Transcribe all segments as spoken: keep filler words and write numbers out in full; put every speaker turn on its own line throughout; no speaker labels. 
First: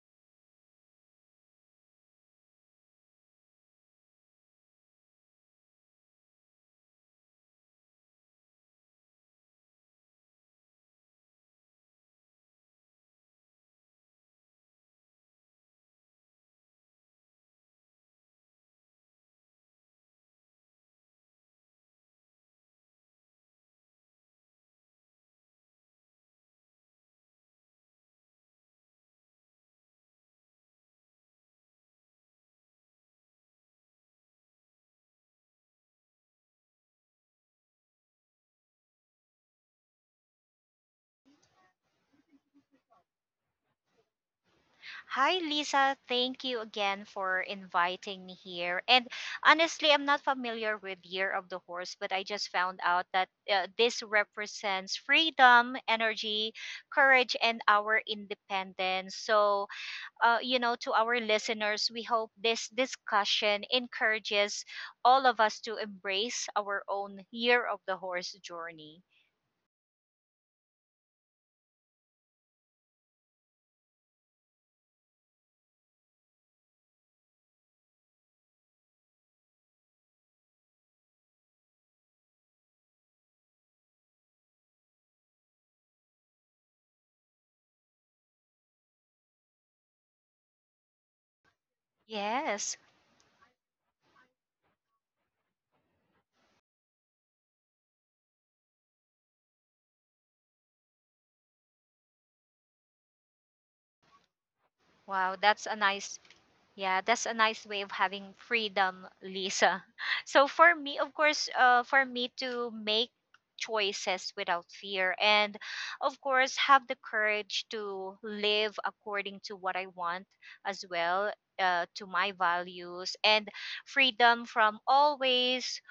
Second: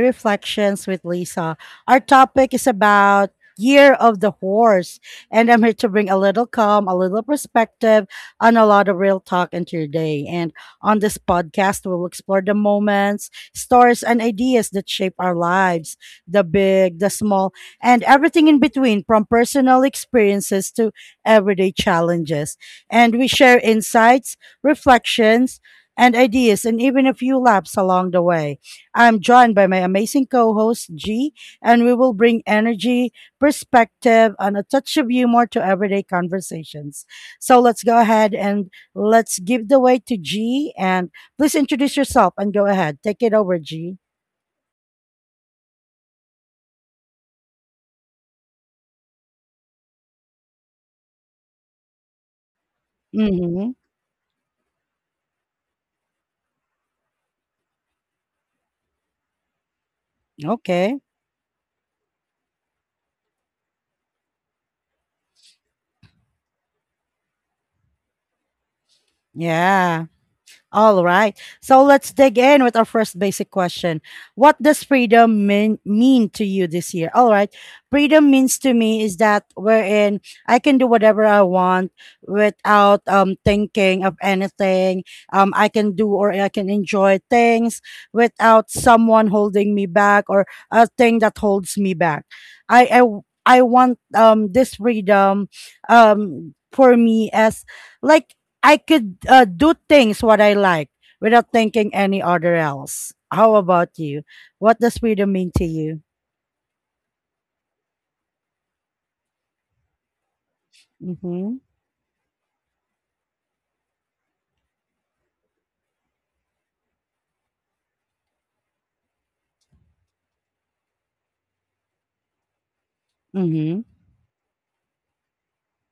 Reflections with Lisa. Our topic is about Year of the Horse, and I'm here to bring a little calm, a little perspective, and a lot of real talk into your day. And on this podcast, we'll explore the moments, stories, and ideas that shape our lives, the big, the small, and everything in between, from personal experiences to everyday challenges. And we share insights, reflections, and ideas, and even a few laps along the way. I'm joined by my amazing co host, G, and we will bring energy, perspective, and a touch of humor to everyday conversations. So let's go ahead and let's give the way to G. And please introduce yourself and go ahead. Take it over, G.
Hi, Lisa. Thank you again for inviting me here. And honestly, I'm not familiar with Year of the Horse, but I just found out that uh,
Mm-hmm.
this represents freedom, energy, courage, and our independence. So, uh, you know, to
Okay.
our listeners, we hope this discussion encourages all of us to embrace our own Year of the Horse journey.
Yeah. All right. So let's dig in with our first basic question. What does freedom mean, mean to you this year? All right. Freedom means to me is that wherein I can do whatever I want without um, thinking of anything. Um, I can do or I can enjoy things without someone holding me back or a thing that holds me back.
Yes.
I, I, I want um, this freedom um, for me as like I could uh, do things what I like without thinking any other else. How about you? What does freedom
Wow,
mean to
that's a
you?
nice Yeah, that's a nice way of having freedom, Lisa. So for me, of course,
Mm-hmm.
uh, for me to make choices without fear and of course have the courage to live according to what I want as well. Uh, to my values and
Mm-hmm.
freedom from always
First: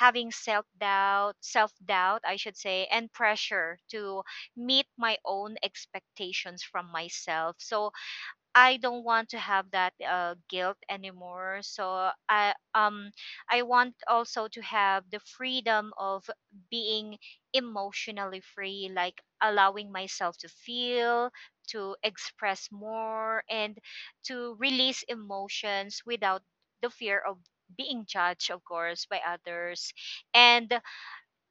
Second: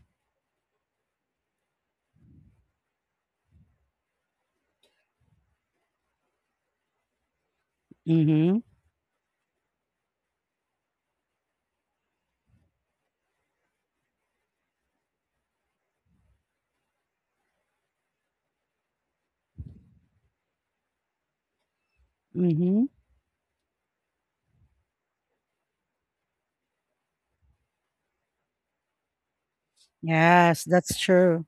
having self doubt, self doubt, I should say, and pressure to meet my own expectations from myself. So,
Mm-hmm.
I don't want to have that uh, guilt anymore. So I um I want also to have the freedom of being emotionally free, like allowing myself to feel, to express
Mm-hmm.
more, and to release emotions without the fear of being judged, of course, by others.
Yes,
And
that's true.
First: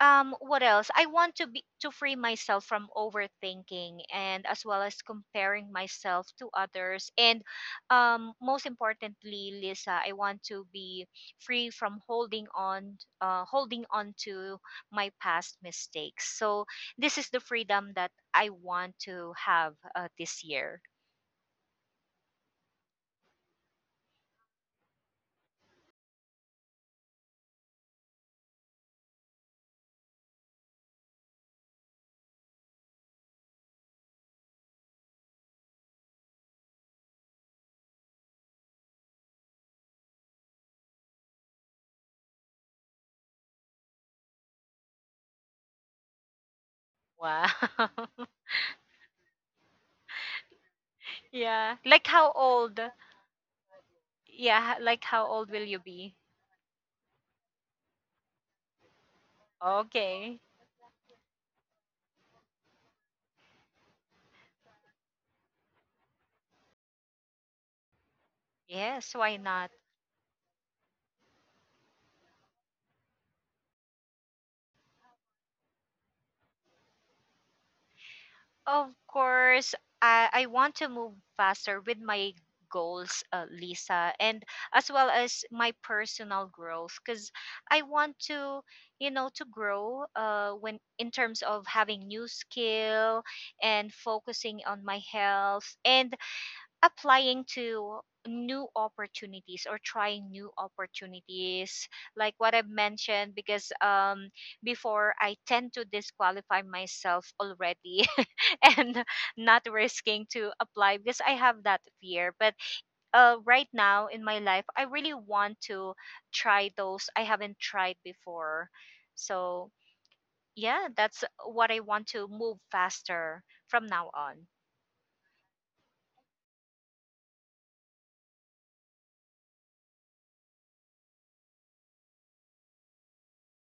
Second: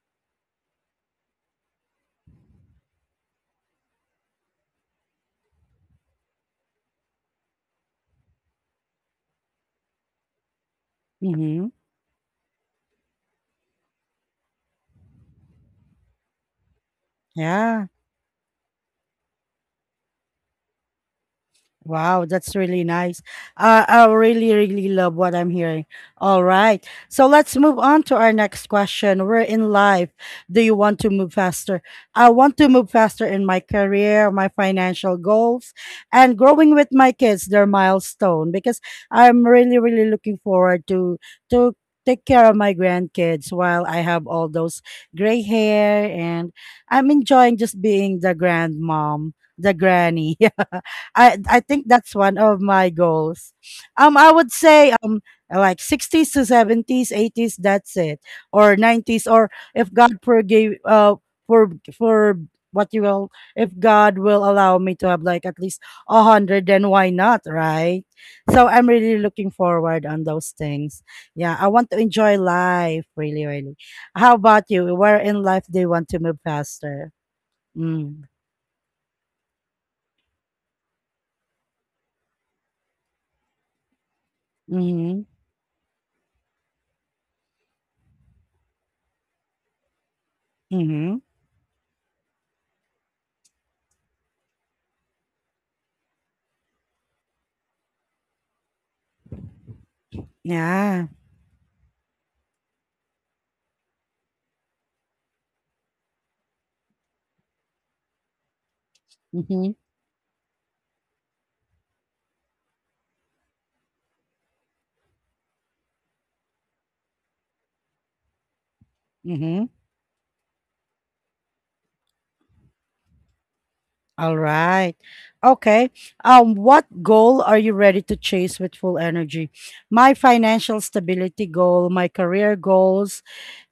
um what else I want to be to free myself from overthinking and as well as comparing myself to others, and um most importantly, Lisa, I want to be free
Mm-hmm.
from holding on uh holding on to my past mistakes. So this is the
Yeah.
freedom that I want to have uh, this year.
Wow, that's really nice. Uh, I really, really love what I'm hearing. All right. So let's move on to our next question. We're in life. Do you want to move faster? I want to move faster in my career, my financial goals, and growing with my kids, their milestone, because I'm really, really looking forward to to take care of my grandkids while I have all those gray hair and I'm
Wow.
enjoying just being the grandmom, the granny. I I
Yeah,
think
like
that's
how
one of
old
my goals. Um, I would
yeah
say
like
um
how old will you
like
be?
sixties to seventies, eighties. That's it, or nineties, or if God
Okay.
forgave uh for for what you will, if God will allow me to have like at least a hundred, then why not, right? So I'm
Yes,
really
why
looking
not?
forward on those things. Yeah, I want to enjoy life, really, really. How about you? Where in life do you want to move faster? Mm.
Of course, I, I want to move faster with my goals, uh, Lisa, and as well
Mm-hmm.
as my personal growth, because I want to, you know, to grow uh, when in
Mm-hmm.
terms of having new skill and focusing on my health and applying to new opportunities or trying new
Yeah.
opportunities like what I've mentioned, because um before I tend to disqualify myself already and not
Mm-hmm.
risking to apply because I have that fear. But uh, right now in my life, I really want to try those I haven't tried before.
Mm-hmm.
So, yeah, that's what I want to move faster from now
All
on.
right. Okay. Um, what goal are you ready to chase with full energy? My financial stability goal, my career goals,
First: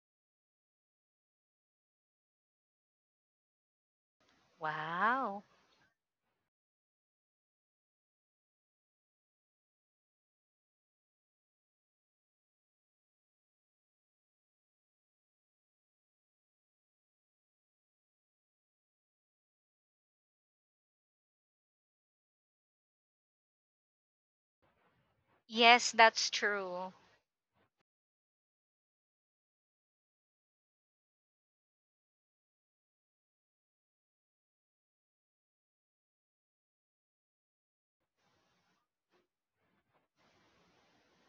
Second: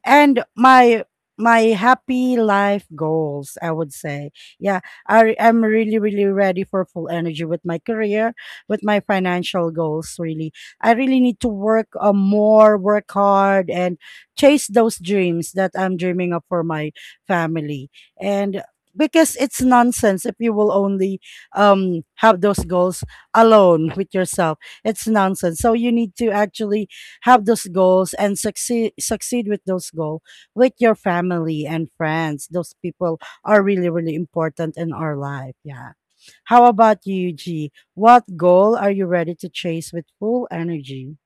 and my my happy life goals, I would say. Yeah, I
Wow.
am really, really ready for full energy with my career, with my financial goals. Really, I really need to work uh, more, work hard and chase those dreams that I'm dreaming of for my family, and because it's nonsense if you will only um have those goals alone with yourself. It's nonsense, so
Yes,
you need
that's
to actually
true.
have those goals and succeed succeed with those goals with your family and friends. Those people are really, really important in our life. Yeah. How about you, G? What goal are you ready to chase with full energy?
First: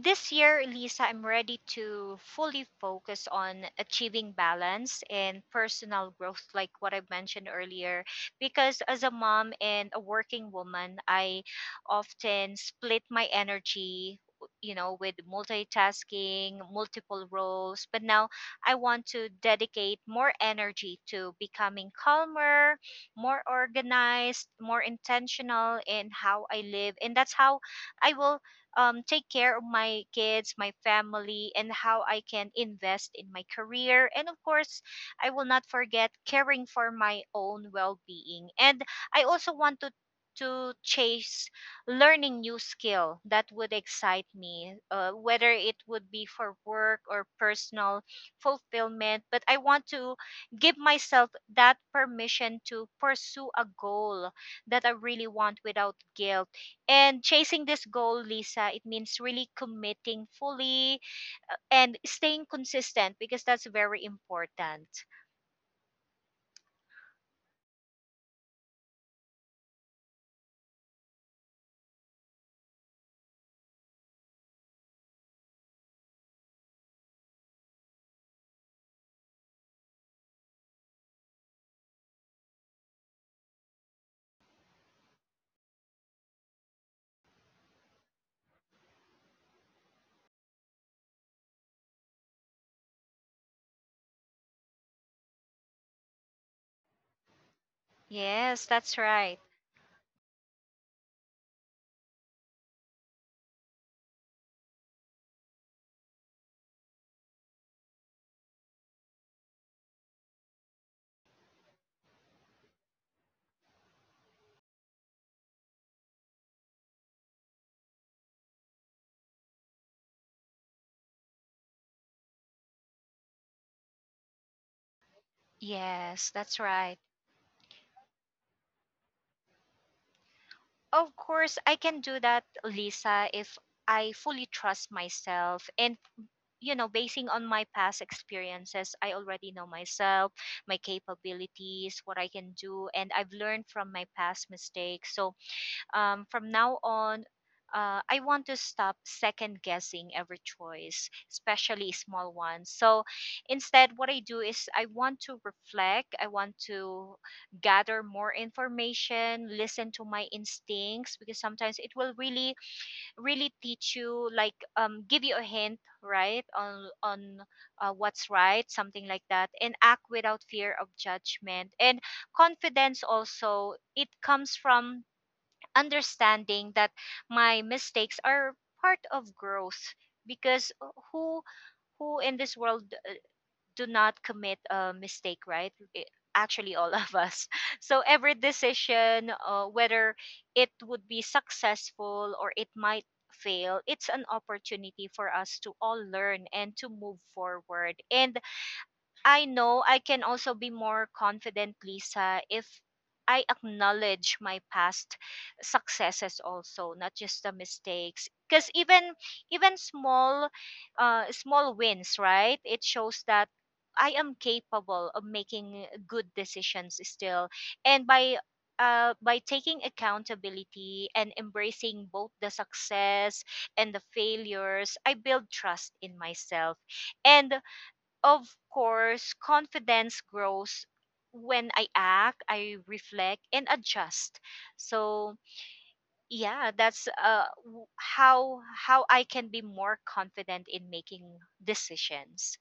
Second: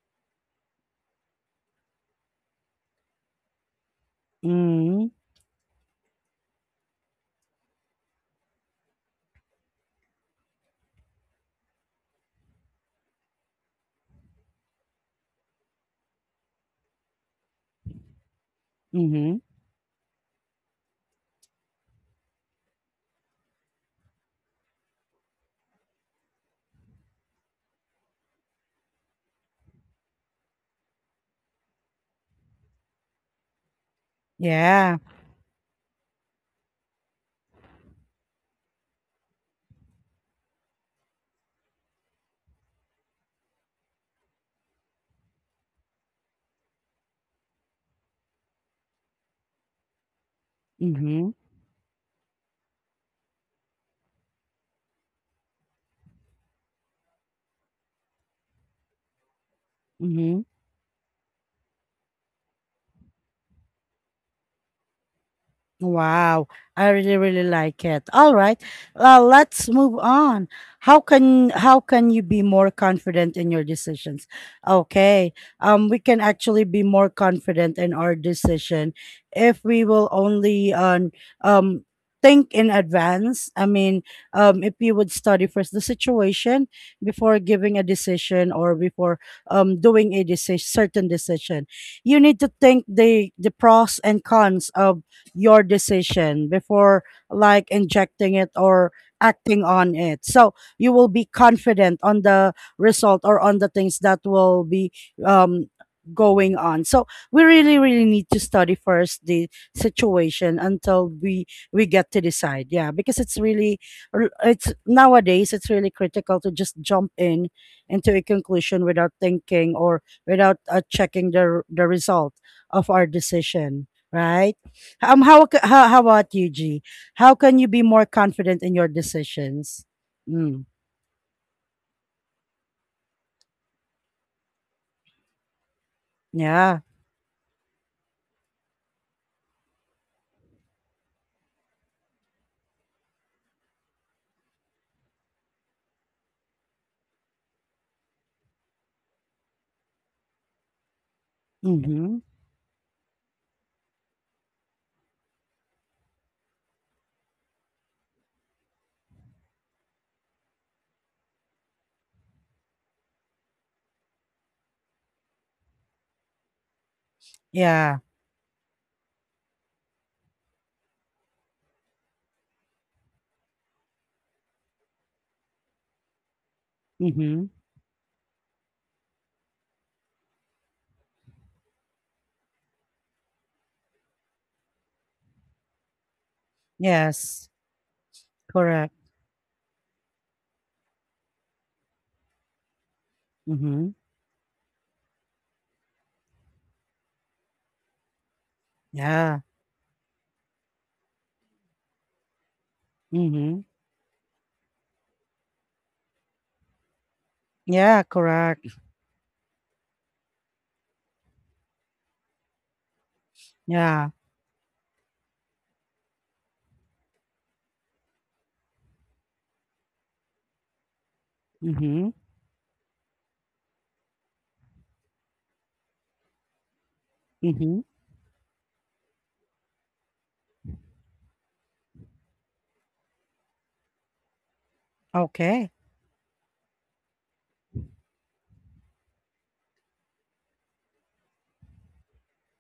This year, Lisa, I'm ready to fully focus on achieving balance
Mm-hmm.
and personal growth, like what I mentioned earlier. Because as a mom and a working woman, I often split my energy, you know, with multitasking, multiple roles. But now I want to
Mm-hmm.
dedicate more energy to becoming calmer, more organized, more intentional in how I live. And that's how I will um, take care of my kids, my family, and how I can invest in my career. And of course,
Yeah.
I will not forget caring for my own well being. And I also want to to chase learning new skill that would excite me, uh, whether it would be for work or personal fulfillment. But I want to give myself
Mm-hmm.
that permission to pursue a goal that I really want without guilt. And chasing this goal, Lisa, it means really committing
Mm-hmm.
fully uh, and staying consistent, because that's very important.
Wow, I really really like it. All right, uh, let's move on. How can how can you be more confident in your decisions? Okay, um we can actually be more confident in our decision if we will only um, um think in advance. I mean, um, if you would study first the situation before giving a decision or before um doing a decision, certain decision, you need to think the the pros and cons of your decision before like injecting it
Yes,
or
that's right.
acting on it. So you will be confident on the result or on the things that will be um going on. So we really, really need to study first the situation until we we get to decide. Yeah, because it's really r- it's nowadays it's really critical to just jump in into a conclusion without thinking or without uh, checking the r- the result of our decision, right? Um, how, ca- how how
Yes,
about you,
that's
G?
right.
How can you be more confident in your decisions? Mm,
Of course, I can do that, Lisa, if I fully trust myself. And you
yeah.
know, basing on my past experiences, I already know myself, my capabilities, what I can do, and I've learned from my past mistakes. So, um, from now on, uh, I want to stop second guessing every choice, especially
Mm-hmm.
small ones. So instead, what I do is I want to reflect, I want to gather more information, listen to my instincts, because sometimes it will really, really teach you, like, um, give you a hint, right, on, on uh,
Yeah.
what's right, something like that, and act without fear of judgment. And confidence also, it comes from understanding that
Mm-hmm.
my mistakes are part of growth, because uh, who who in this world do not commit a mistake, right? I- actually, all of us.
Yes.
So every
Correct.
decision, uh, whether it would be successful or it might fail,
Mm-hmm.
it's an opportunity for us to all learn and to move forward. And
Yeah.
I know I can also be more confident, Lisa, if I
Mm-hmm.
acknowledge my past successes also, not just the
Yeah.
mistakes.
Correct.
Because even even small uh, small wins, right? It shows that
Yeah.
I am capable of making good decisions still, and by uh, by taking accountability and embracing
Mm-hmm.
both the success and the failures, I build trust in myself. And
Mm-hmm.
of course, confidence grows when I act, I reflect and adjust. So,
Okay.
yeah, that's uh, w- how how I can be more confident in making decisions.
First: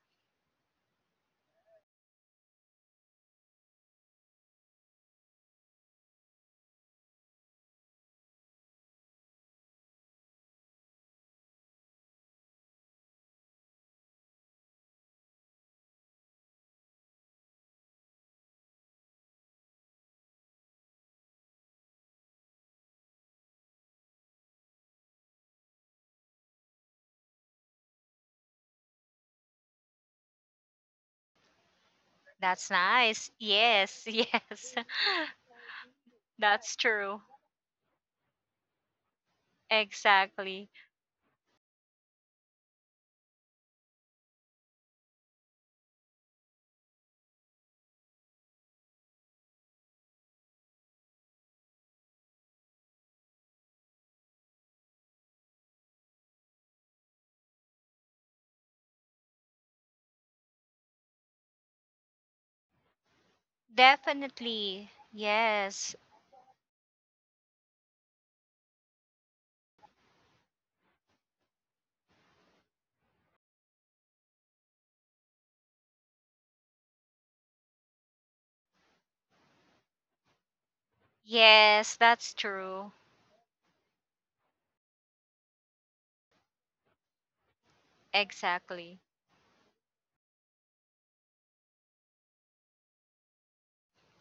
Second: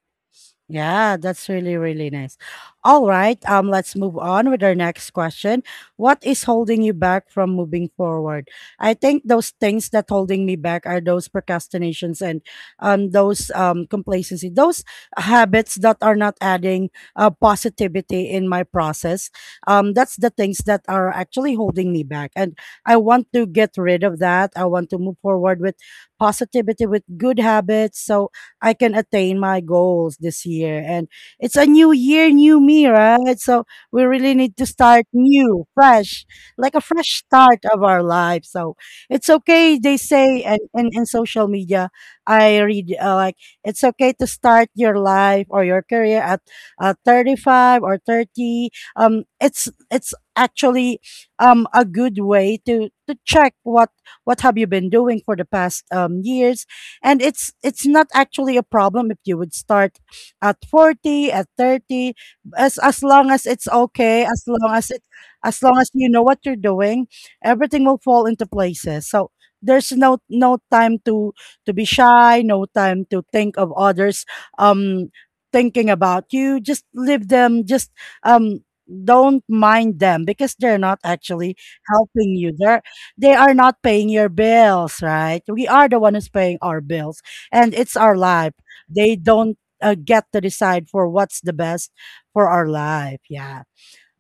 Yeah, that's really, really nice. All right, um, let's move on with our next question. What is holding you back from moving forward? I think those things that holding me back are those procrastinations and um those um complacency, those habits that are not adding uh, positivity in my process. Um, that's the things that are actually holding me back, and I want to get rid of that. I want to move forward with positivity, with good habits, so I can attain my goals this year. And it's a new year, new
That's
me,
nice.
right? So
Yes,
we really need to
yes.
start new, fresh,
That's
like a
true.
fresh start of our life. So it's okay, they say, and
Exactly.
in, in social media, I read uh, like it's okay to start your life or your career at uh, thirty-five or thirty. Um, it's it's actually um a good way to to check what what have you been doing for the past um years, and it's it's not actually a problem if you would start at forty at thirty, as as long as it's okay, as long
Definitely.
as it, as long as
Yes.
you know what you're doing, everything will fall into places. So there's no no time to to be shy, no time to think of others um thinking about you. Just leave them, just um don't mind them, because they're not actually
Yes,
helping
that's
you. They're,
true.
they are not paying your bills, right? We are the one who's paying our bills, and it's our life.
Exactly.
They don't uh, get to decide for what's the best for our life. Yeah.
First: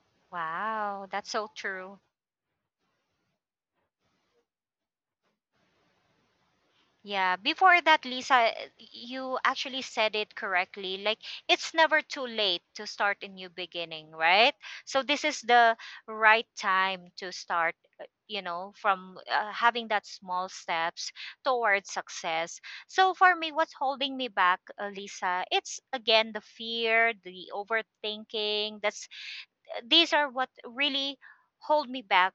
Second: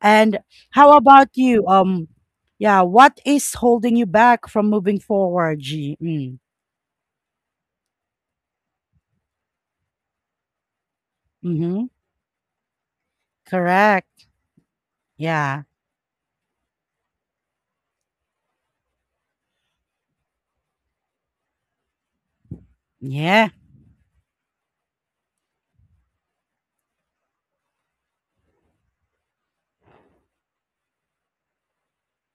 And how
Wow,
about
that's so
you?
true.
Um, yeah. What is holding you back from moving forward, G? Mm.
Yeah, before that, Lisa, you actually said it correctly. Like, it's
Mm-hmm.
never too late to start a new beginning,
Correct.
right? So, this is
Yeah.
the right time to start, uh, you know, from uh, having that small steps towards success. So, for
Yeah.
me, what's holding me back, uh, Lisa, it's again the fear, the overthinking. That's These are what really hold me back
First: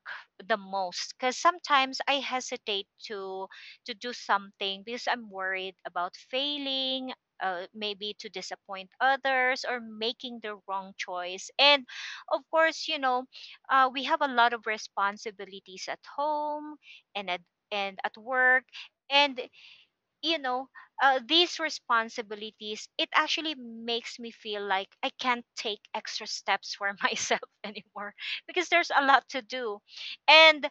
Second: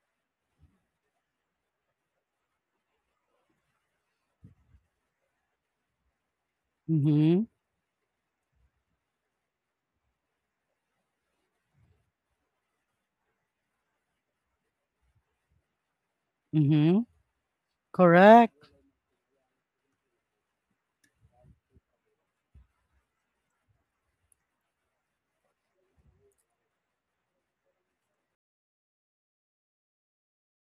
the most, because sometimes I hesitate to to do something because I'm worried about failing,
Mm-hmm.
uh, maybe to disappoint others or making the wrong choice. And of course, you know uh, we have a lot of responsibilities at home
Mm-hmm.
and at and at work.
Correct.
And you know, uh, these responsibilities, it actually makes me feel like I can't take extra steps for myself anymore because there's a lot to do. And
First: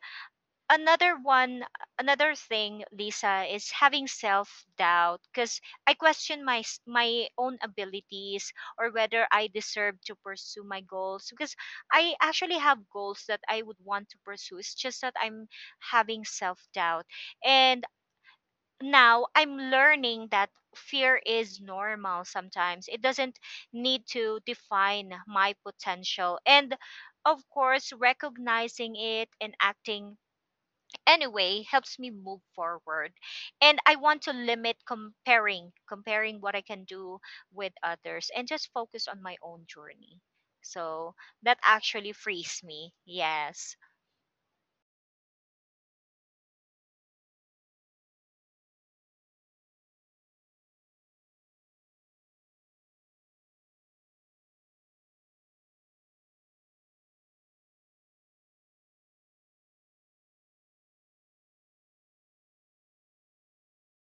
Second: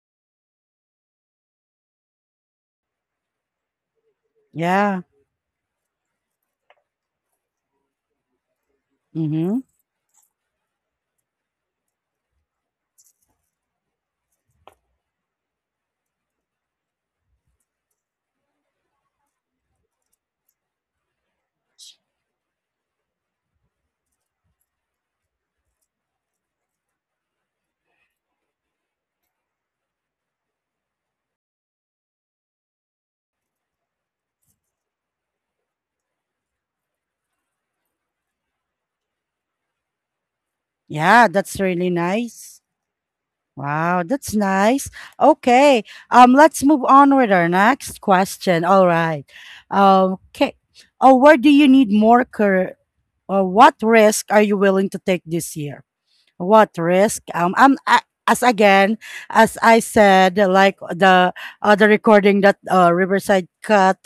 another one, another thing, Lisa, is having self
Yeah.
doubt, because I question my s- my own abilities or whether I
Mm-hmm.
deserve to pursue my goals, because I actually have goals that I would want to pursue. It's just that I'm having self doubt. And now I'm learning that fear is normal sometimes. It doesn't need to define my potential. And of course, recognizing it and acting anyway helps me move forward. And I want to limit comparing, comparing what I can do with others and just focus on my own journey. So
Yeah.
that
That's really
actually
nice.
frees me. Yes.
Wow, that's nice. Okay, um, let's move on with our next question. All right. Um, okay. Oh, where do you need more cur- uh, what risk are you willing to take this year? What risk? Um, I'm I, as again as I said, like the other recording that uh, Riverside cut.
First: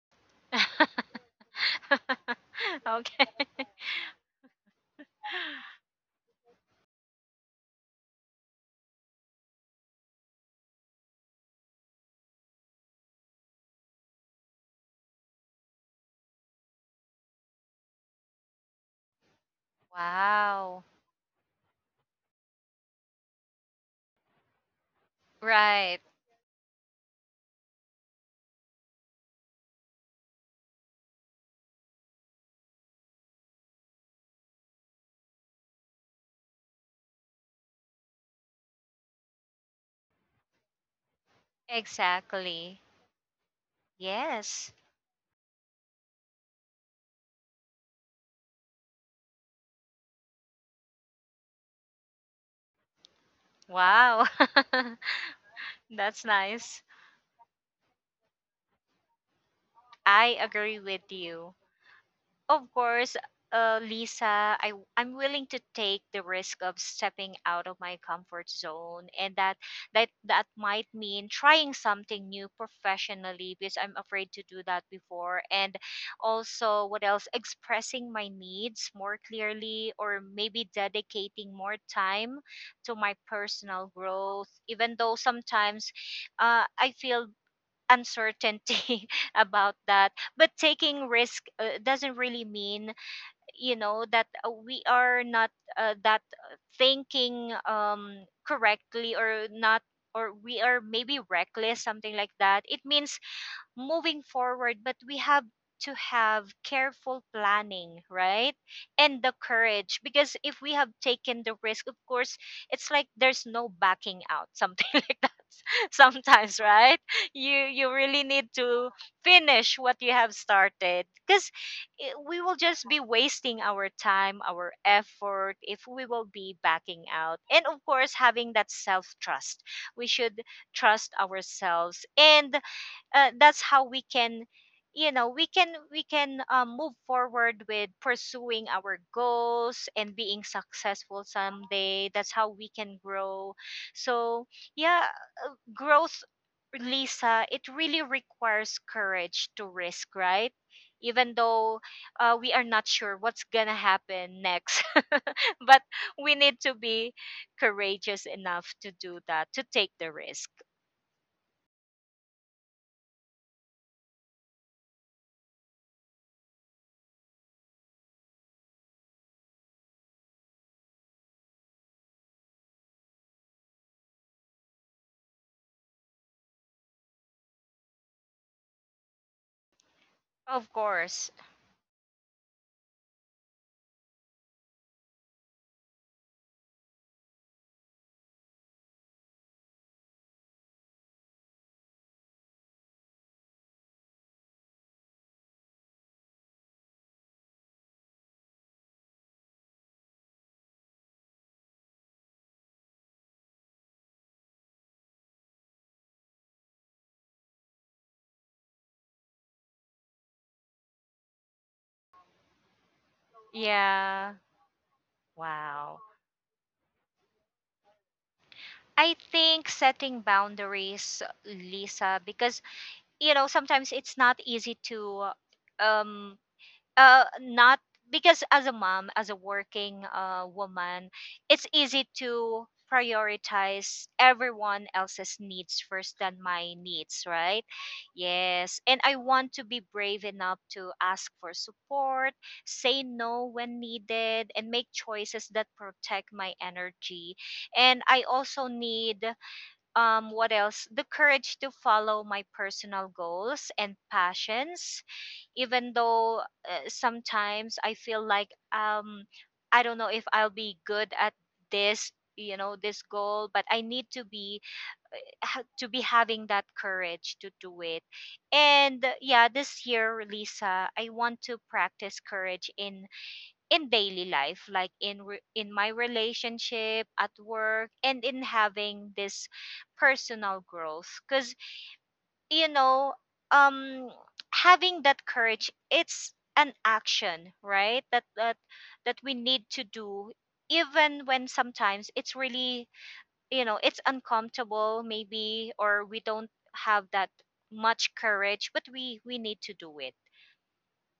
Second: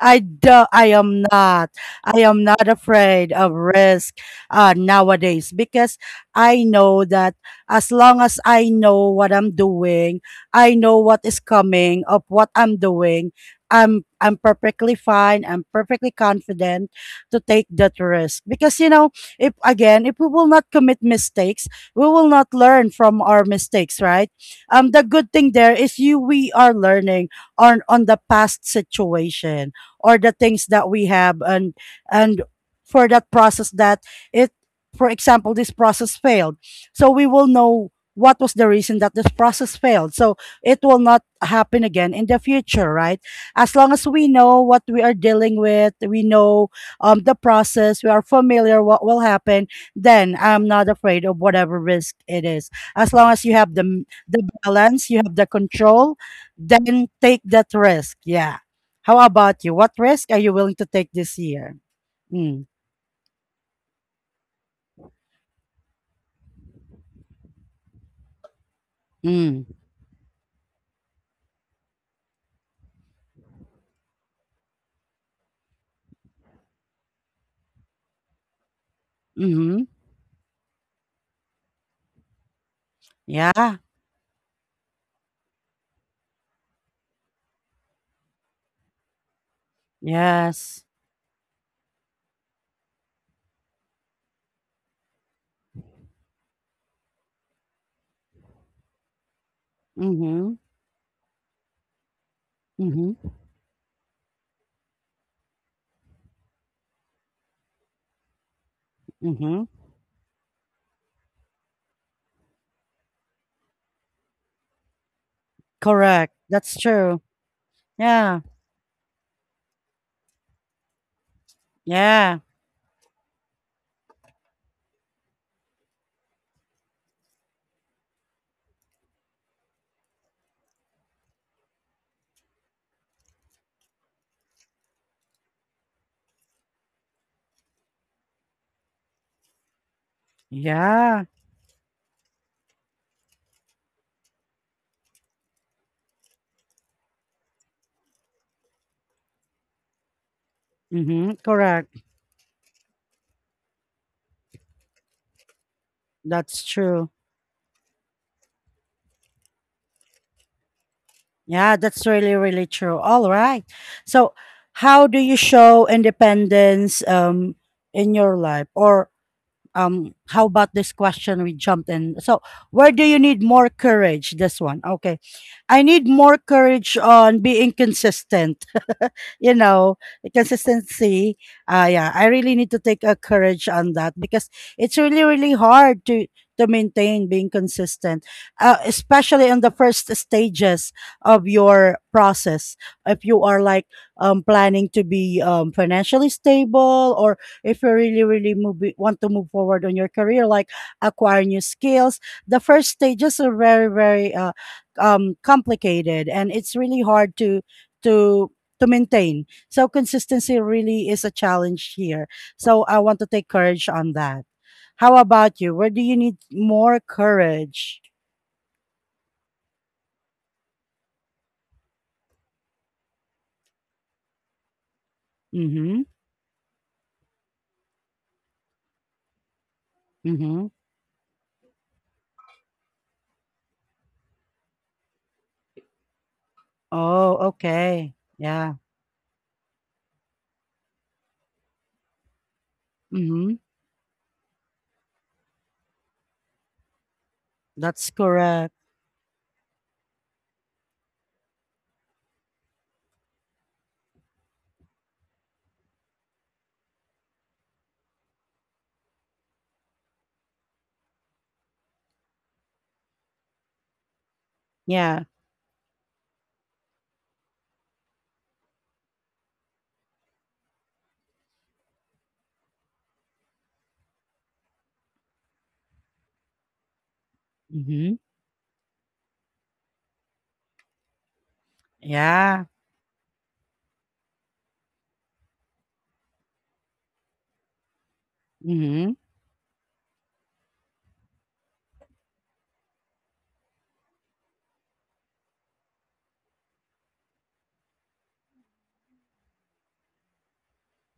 I do, I am not. I am not
Okay.
afraid of risk uh, nowadays because I know that as long as I know what I'm doing, I know what is coming of what I'm doing. I'm I'm perfectly fine. I'm perfectly confident to take that risk, because you know, if again if we will not
Wow.
commit mistakes, we will not learn from our mistakes, right? Um, the good thing there is
Right.
you we are learning on on the past situation or the things that we have, and and for that process that it, for example this process failed, so we will know what was the reason that this process failed, so it will not happen again in the
Exactly.
future, right? As long as we know
Yes.
what we are dealing with, we know um, the process, we are familiar what will happen, then I'm not afraid of whatever risk it is. As long as you have the
Wow.
the balance, you have the control,
That's nice.
then take that risk. Yeah. How about you? What risk
I
are you willing
agree
to
with
take this
you.
year? Mm,
Of course, uh, Lisa, I, I'm willing to take the risk of stepping out of my comfort zone, and that
mm,
that that might mean trying something new professionally, because I'm afraid to do that before. And also, what else? Expressing my needs more
mm-hmm.
clearly, or maybe dedicating more time to my
Yeah.
personal growth. Even though sometimes uh, I feel uncertainty about that. But
Yes.
taking risk uh, doesn't really mean, you know that uh, we are not, uh, that uh, thinking um correctly or not, or
Mm-hmm.
we are maybe reckless, something like that. It means
Mm-hmm.
moving forward, but we have to have careful planning, right? And the
Mm-hmm.
courage, because if we have taken the risk, of course, it's like there's no backing out something like that
Correct.
sometimes,
That's
right?
true.
You you really
Yeah.
need to finish what you have started, because
Yeah.
we will just be wasting our time, our effort if we will be backing out. And of course, having that self trust, we should trust ourselves. And uh, that's how we can, you know we can we can um, move forward with pursuing our goals and being successful
Yeah.
someday. That's how we can grow. So yeah, growth, Lisa, it really requires courage to risk, right?
Mm-hmm.
Even though
Correct.
uh, we are not sure what's gonna happen next, but we need
That's
to
true.
be courageous enough to do that, to take the risk.
Yeah, that's really, really true. All right. So how do you show independence um in your life? Or um how about this question we jumped in. So where do you need more courage? This one, okay. I need more courage on being consistent, you know,
Of course.
consistency. Uh, yeah, I really need to take a courage on that, because it's really, really hard to to maintain being consistent, uh, especially in the first stages of your process. If you are like um, planning to be um, financially stable, or if you really, really move, want to move forward on your career, like acquire new skills, the first stages are very, very uh, um, complicated, and it's really hard to to to maintain. So consistency really is a challenge here. So I want to take courage on
Yeah.
that. How about you? Where
Wow.
do you need more courage?
I think setting boundaries, Lisa, because you know sometimes it's not easy to
Mm-hmm.
um uh not, because as a mom, as a working uh
Mm-hmm.
woman, it's easy to prioritize everyone else's needs first than my needs,
Oh,
right?
okay. Yeah.
Yes, and I want to be brave enough to ask for support, say no
Mm-hmm.
when needed, and make choices that protect my energy. And
That's
I also
correct.
need um what else, the courage to follow my personal goals and passions, even though uh, sometimes I feel like, um I don't know if I'll be good at this, you know this goal. But I need to be
Yeah.
ha- to be having that courage to do it. And uh, yeah, this year, Lisa, I want to practice courage in in daily life like in re- in my relationship, at work,
Mm-hmm.
and in having this personal growth, cuz you
Yeah.
know, um, having that courage, it's an action, right? That that
Mm-hmm.
that we need to do, even when sometimes it's really, you know, it's uncomfortable, maybe, or we don't have that much courage, but we we need to do it.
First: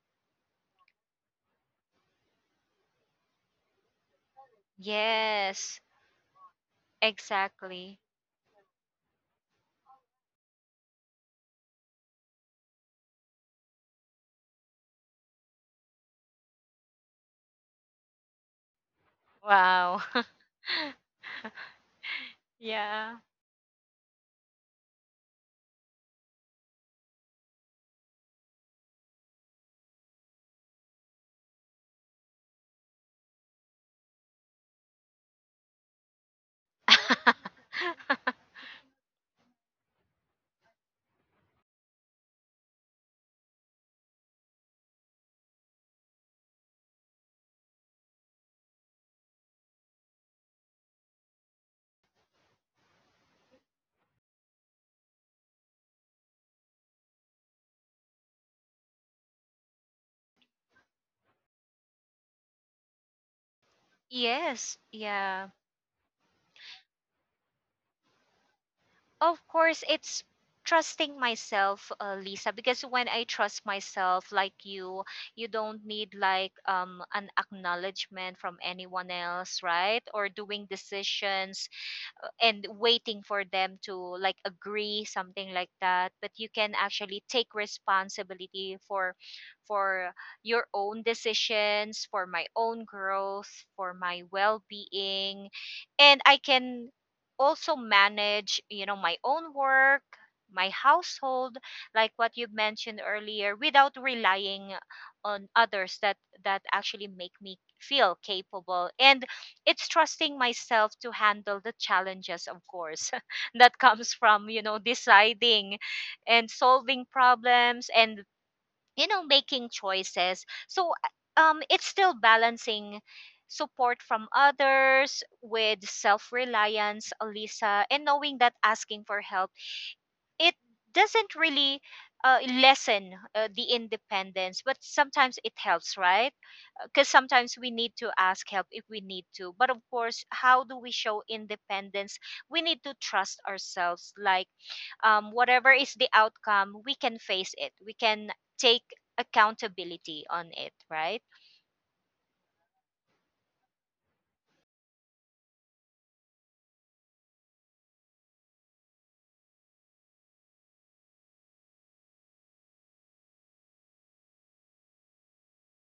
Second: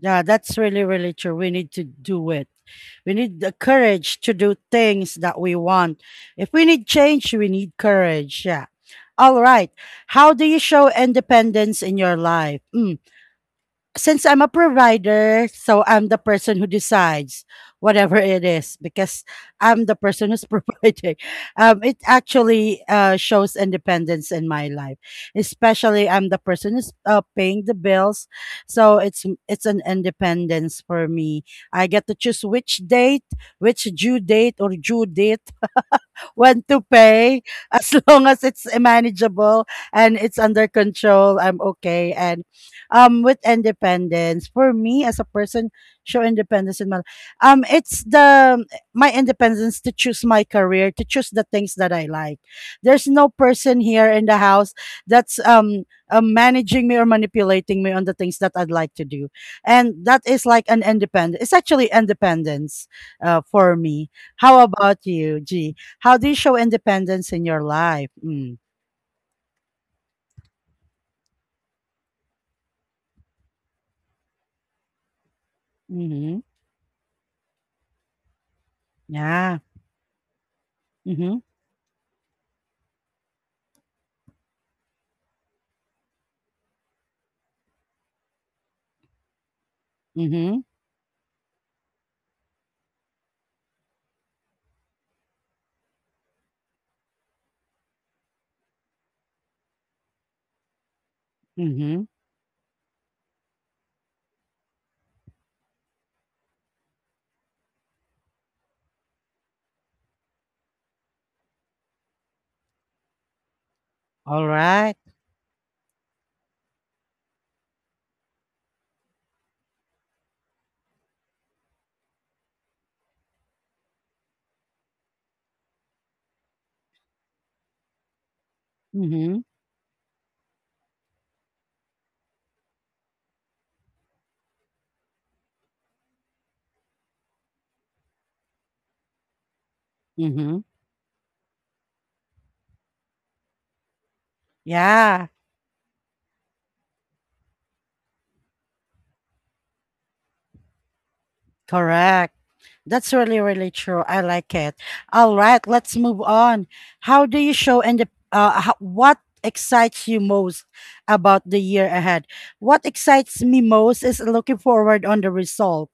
Yeah, that's really, really true. We need to do it. We need the courage to do things that we
Yes,
want. If we need change, we need
exactly.
courage. Yeah. All right. How do you show independence in your life? Mm, since I'm a provider, so I'm the person who decides whatever it is, because I'm the
Wow.
person who's providing. Um, it actually uh,
Yeah.
shows independence in my life, especially I'm the person who's uh, paying the bills, so it's it's an independence for me. I get to choose which date, which due date or due date when to pay. As long as it's manageable and it's under control, I'm okay. And um, with independence, for me as a person, show independence in my um, it's the my independence to choose my career, to choose the things that I like. There's no person here in the house that's um. Uh, managing me or manipulating me on the things that I'd like to do. And that is like an independent, it's actually independence uh, for me. How
Yes.
about you,
Yeah.
G? How do you show independence in your life? Mm.
Of course, it's trusting myself, uh, Lisa, because when I trust myself, like you, you don't need
Mhm.
like um an acknowledgement from anyone
Yeah.
else, right? Or doing
Mhm.
decisions uh, and waiting for them to like agree something like that, but you can actually take responsibility for for
Mhm.
your own decisions, for my own growth, for my well-being. And I can also manage, you know, my own work, my household,
Mhm.
like what you mentioned earlier, without relying on others. That that actually make me feel capable, and it's trusting myself to handle the challenges, of course, that comes
All
from, you know,
right.
deciding and solving problems and, you know, making choices. So um it's still balancing support from others with self-reliance, Alisa, and knowing that asking for
Mhm.
help, it doesn't really uh, lessen uh, the independence, but sometimes it helps, right? Because sometimes we need to ask help if we need to. But of course,
Mhm.
how do we show independence? We need to trust ourselves. Like,
Yeah.
um, whatever is the outcome, we can face it, we can take accountability on it, right?
Correct. That's really, really true. I like it. All right, let's move on. How do you show and the, uh, how, What excites you most about the year ahead? What excites me most is looking forward on the result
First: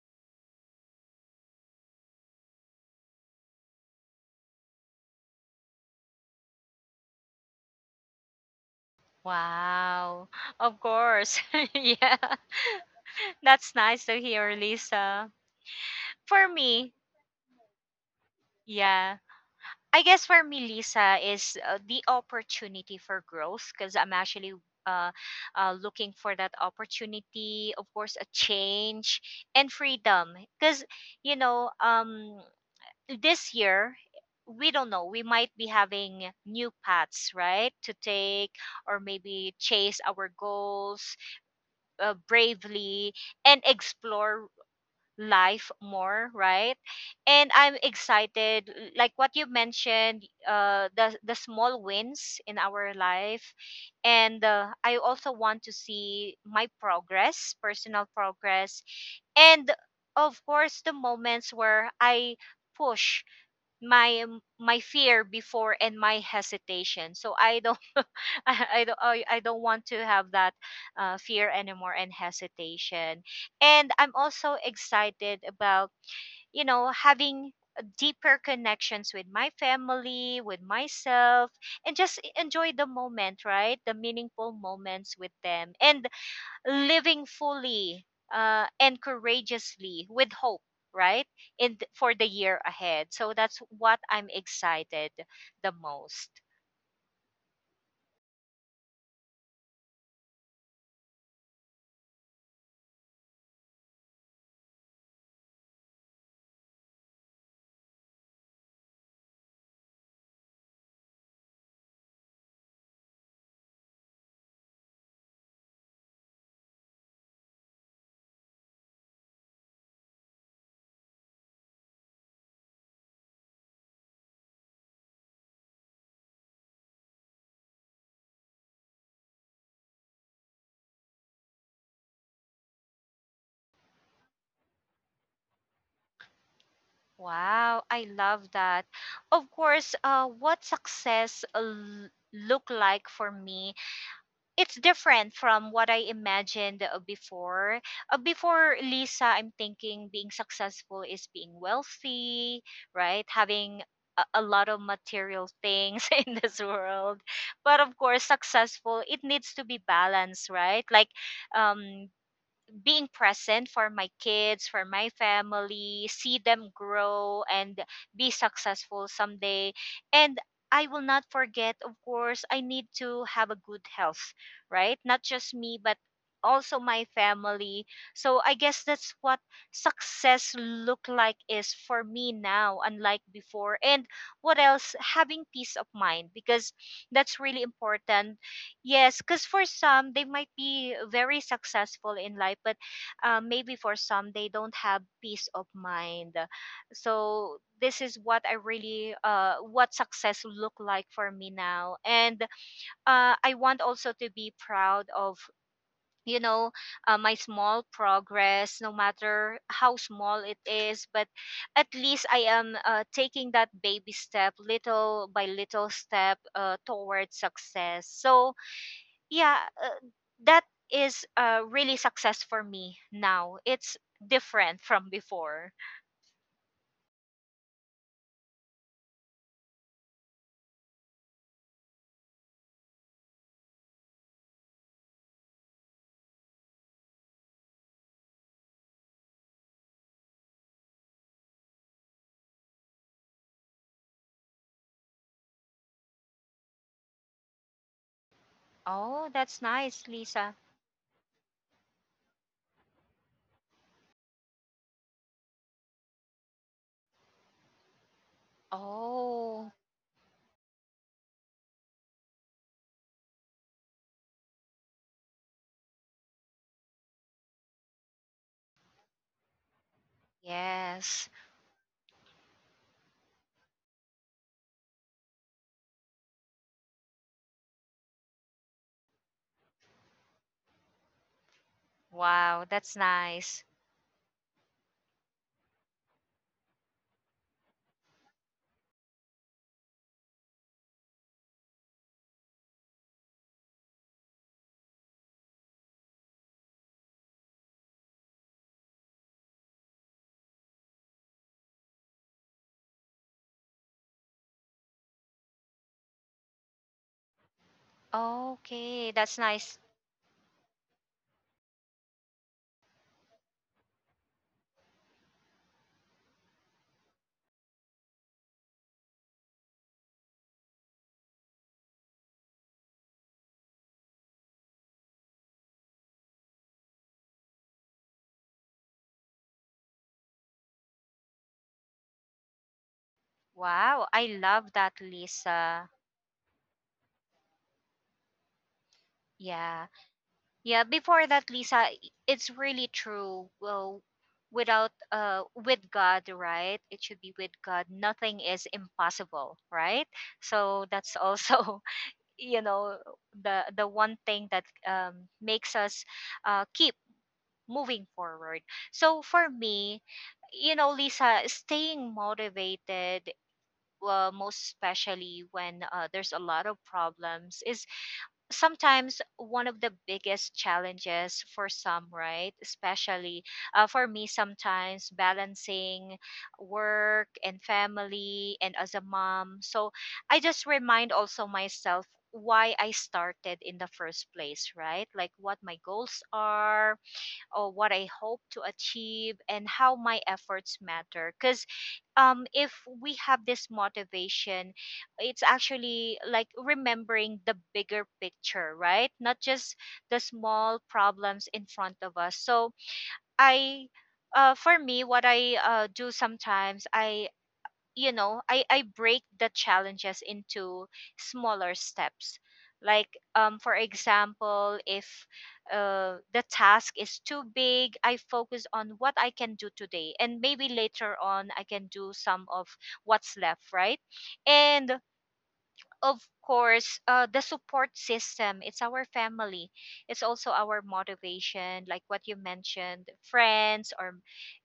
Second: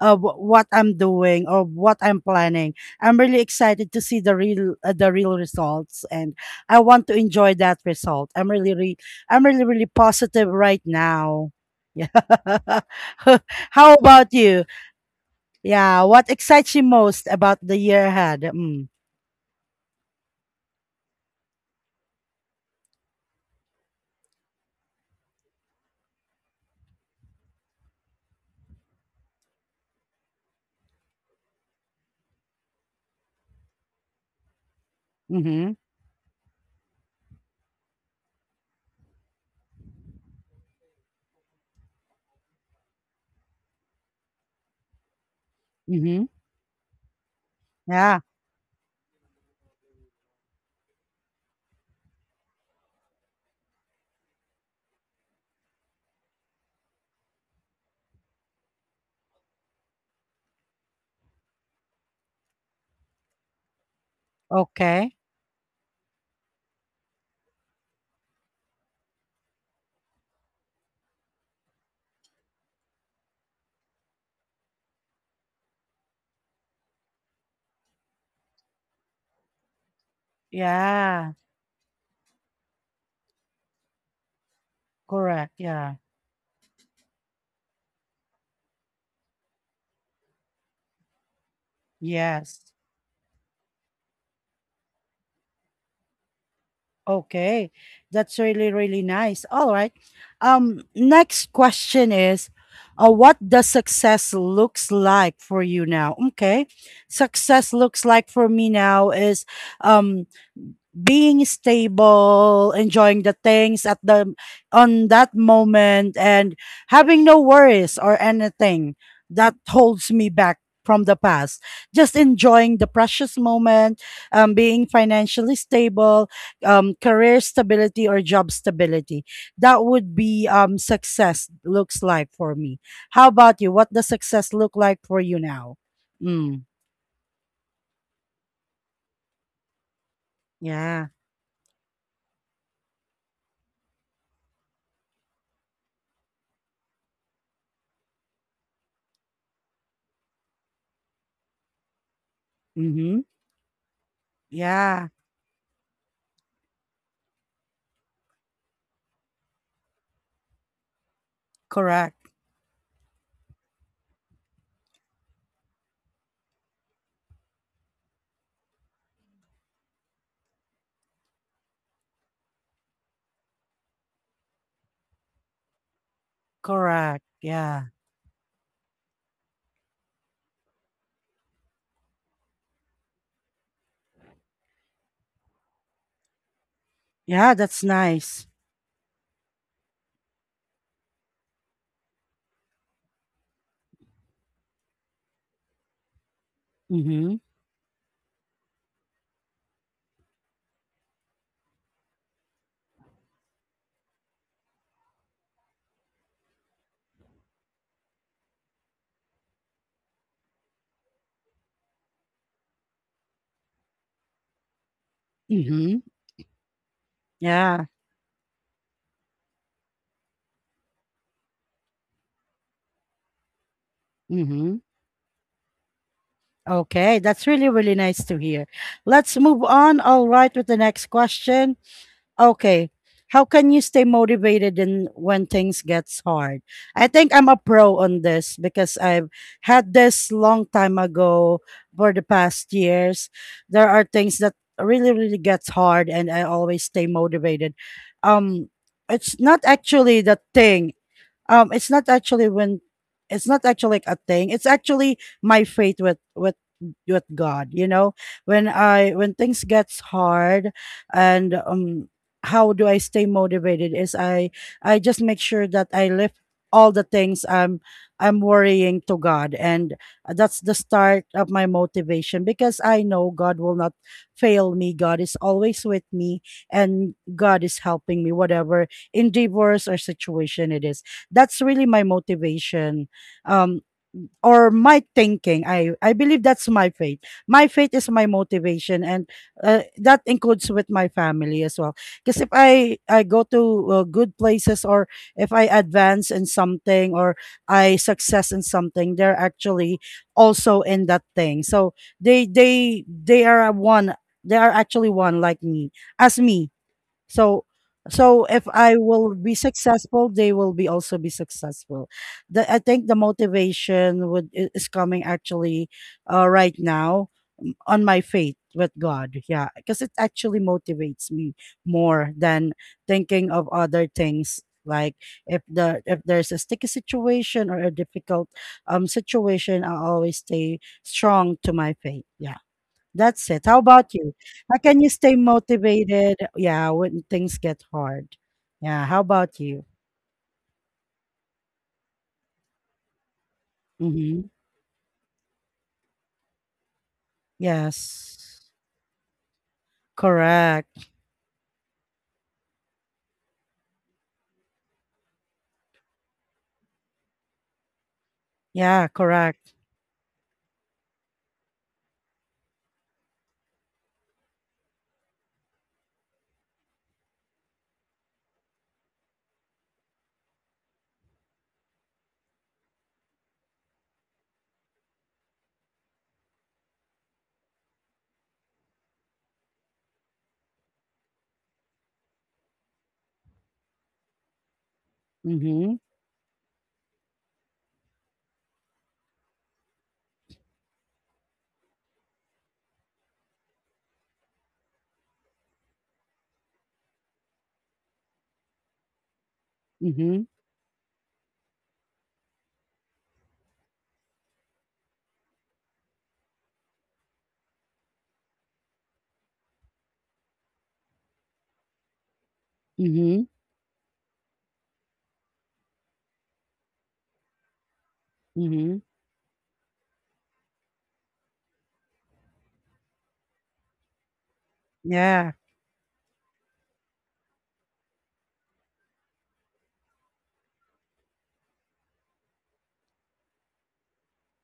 of what I'm doing or what I'm planning. I'm really excited to see the real, uh, the real results, and I want to enjoy that result. I'm really, re- I'm really, really
Wow,
positive
of
right
course.
now. Yeah.
Yeah, that's
How
nice to
about
hear,
you?
Lisa.
Yeah, what
For
excites you
me,
most about the year ahead? Mm.
yeah. I guess for me, Lisa, is uh, the opportunity for growth, because I'm actually uh, uh, looking for that opportunity, of course, a change and freedom. Because, you know, um, this year, we don't know, we might be
Mm-hmm.
having new paths, right, to take, or maybe chase our goals uh, bravely and explore life
Mm-hmm.
more, right? And I'm
Yeah.
excited, like what you mentioned, uh the the small wins in our life. And uh, I also want to see my progress, personal progress. And of course, the moments where I push my um, my
Okay.
fear before and my hesitation, so I don't I I don't I, I don't want to have that uh, fear anymore and hesitation. And I'm also excited about, you know, having deeper connections with my family, with
Yeah.
myself, and just e- enjoy the moment, right? The meaningful moments with
Correct.
them,
Yeah.
and living fully uh, and courageously, with hope, right, in th- for the year
Yes.
ahead. So that's what I'm excited the most.
Okay, that's really really nice. All right. Um, next question is, uh, what does success looks like for you now? Okay, success looks like for me now is um being stable, enjoying the things at the on that moment, and having no worries or anything that holds me back from the past. Just enjoying the precious moment, um, being financially stable, um, career stability or job stability. That would be um, success looks like for me. How about you? What does success look like for you now? Mm,
Wow, I love that. Of course, uh, what
yeah.
success uh, l- look like for me, it's different from what I imagined uh, before. Uh, before, Lisa, I'm thinking being successful is being wealthy,
Mm-hmm.
right? Having a, a lot
Yeah.
of material things in this world. But of course, successful, it needs to be balanced, right? Like
Correct.
um, being present for my kids, for my family, see them grow and be successful someday. And I will not forget, of course, I need to have a good health, right? Not just me, but also my
Correct. Yeah.
family. So I guess that's what success look like is for me now, unlike before. And what else? Having peace of mind, because that's
Yeah.
really
That's nice.
important. Yes, because for some, they might be very successful in life, but uh, maybe for some, they don't have peace of mind.
Mm-hmm.
So this is what I really, uh, what success look like for me now. And uh, I want also to be proud of, you know, uh, my small progress, no matter how small it is. But at least I am uh, taking that baby step, little by little
Mm-hmm.
step, uh, towards
Yeah.
success. So yeah, uh, that is a really success for me now. It's
Mm-hmm.
different from before.
Okay. That's really, really nice to hear. Let's move on. All right. With the next question. Okay. How can you stay motivated in when things gets hard? I think I'm a pro on this because I've had this long time ago for the past years. There are things that really really gets hard and I always stay motivated. Um
Oh,
it's
that's
not
nice,
actually the
Lisa.
thing um it's not actually when It's not actually like a thing, it's actually my faith with with with God, you know, when i when things
Oh,
gets hard, and um how do I stay motivated is i i just make sure that I lift all the things i'm i'm worrying to God, and that's the
yes.
start of my motivation because I know God will not fail me. God is always with me and God is helping me whatever endeavors or situation it is. That's really my
Wow, that's
motivation.
nice.
Um or my thinking. I I believe that's my faith. My faith is my motivation and uh, that includes with my family as well. Because if I I go to uh, good places or if I advance in something or I success in something, they're actually also in that thing. So they they they are one they are actually one like me as me, so so if I
Okay,
will
that's
be
nice.
successful, they will be also be successful. The, I think the motivation would i- is coming actually uh, right now m- on my faith with God. Yeah, because it actually motivates me more than thinking of other things, like if the if there's a sticky situation or a difficult um situation, I always stay strong to my faith. Yeah. That's it. How
Wow,
about
I
you?
love
How
that,
can you stay
Lisa.
motivated? Yeah, when things get hard. Yeah. How about you?
Yeah, yeah, before that, Lisa, i- it's really true. Well,
Mm-hmm.
without uh with God, right? It should be with God, nothing
Yes.
is impossible, right? So
Correct.
that's also, you know, the the one thing that um, makes us uh, keep moving forward.
Yeah.
So for
Correct.
me, you know, Lisa, staying motivated, uh, most especially when uh, there's a lot of problems, is sometimes one of the biggest challenges for some, right? Especially uh, for me, sometimes balancing work and family, and as a mom. So I just remind also myself why I started in the first place, right? Like what my
Mm-hmm.
goals are, or what I hope to achieve, and how my efforts matter. Because um, if we have this motivation, it's actually like remembering the bigger picture, right? Not just the
Mm-hmm.
small problems in front of us. So I. Uh, for me, what I uh, do sometimes, I, you know, i i break the challenges into smaller steps, like
Mm-hmm.
um for example, if uh, the task is too big, I focus on
Mm-hmm.
what I can do today, and maybe later on I can do some of what's left, right? And
Yeah.
of course, uh, the support system. It's our family. It's also our motivation, like what you mentioned, friends, or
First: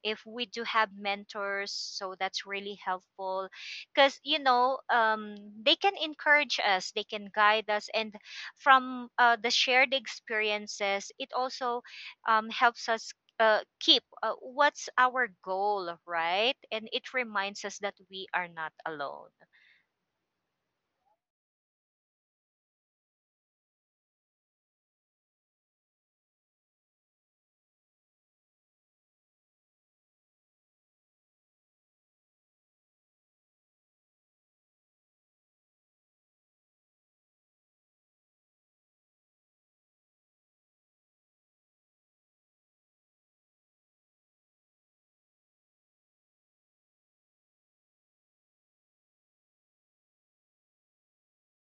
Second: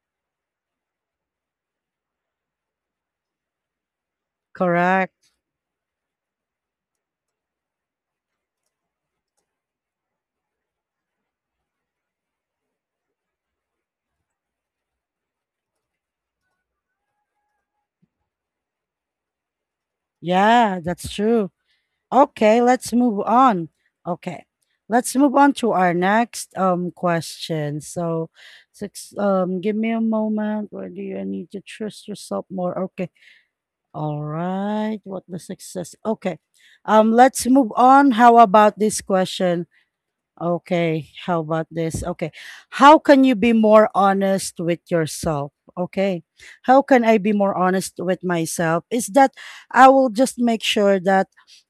if we do have mentors. So that's really helpful, because you know,
Correct.
um, they can encourage us, they can guide us, and from uh, the shared experiences, it also um, helps us. Uh, keep uh, what's our goal, right? And it reminds us that we are not alone.
Yeah. That's true. Okay. Let's move on. Okay. Let's move on to our next um question. So, six. Um, give me a moment. Where do you I need to trust yourself more? Okay. All right. What the success? Okay. Um, let's move on. How about this question? Okay, how about this? Okay. How can you be more honest with yourself? Okay. How can I be more honest with myself? Is that I will just make sure that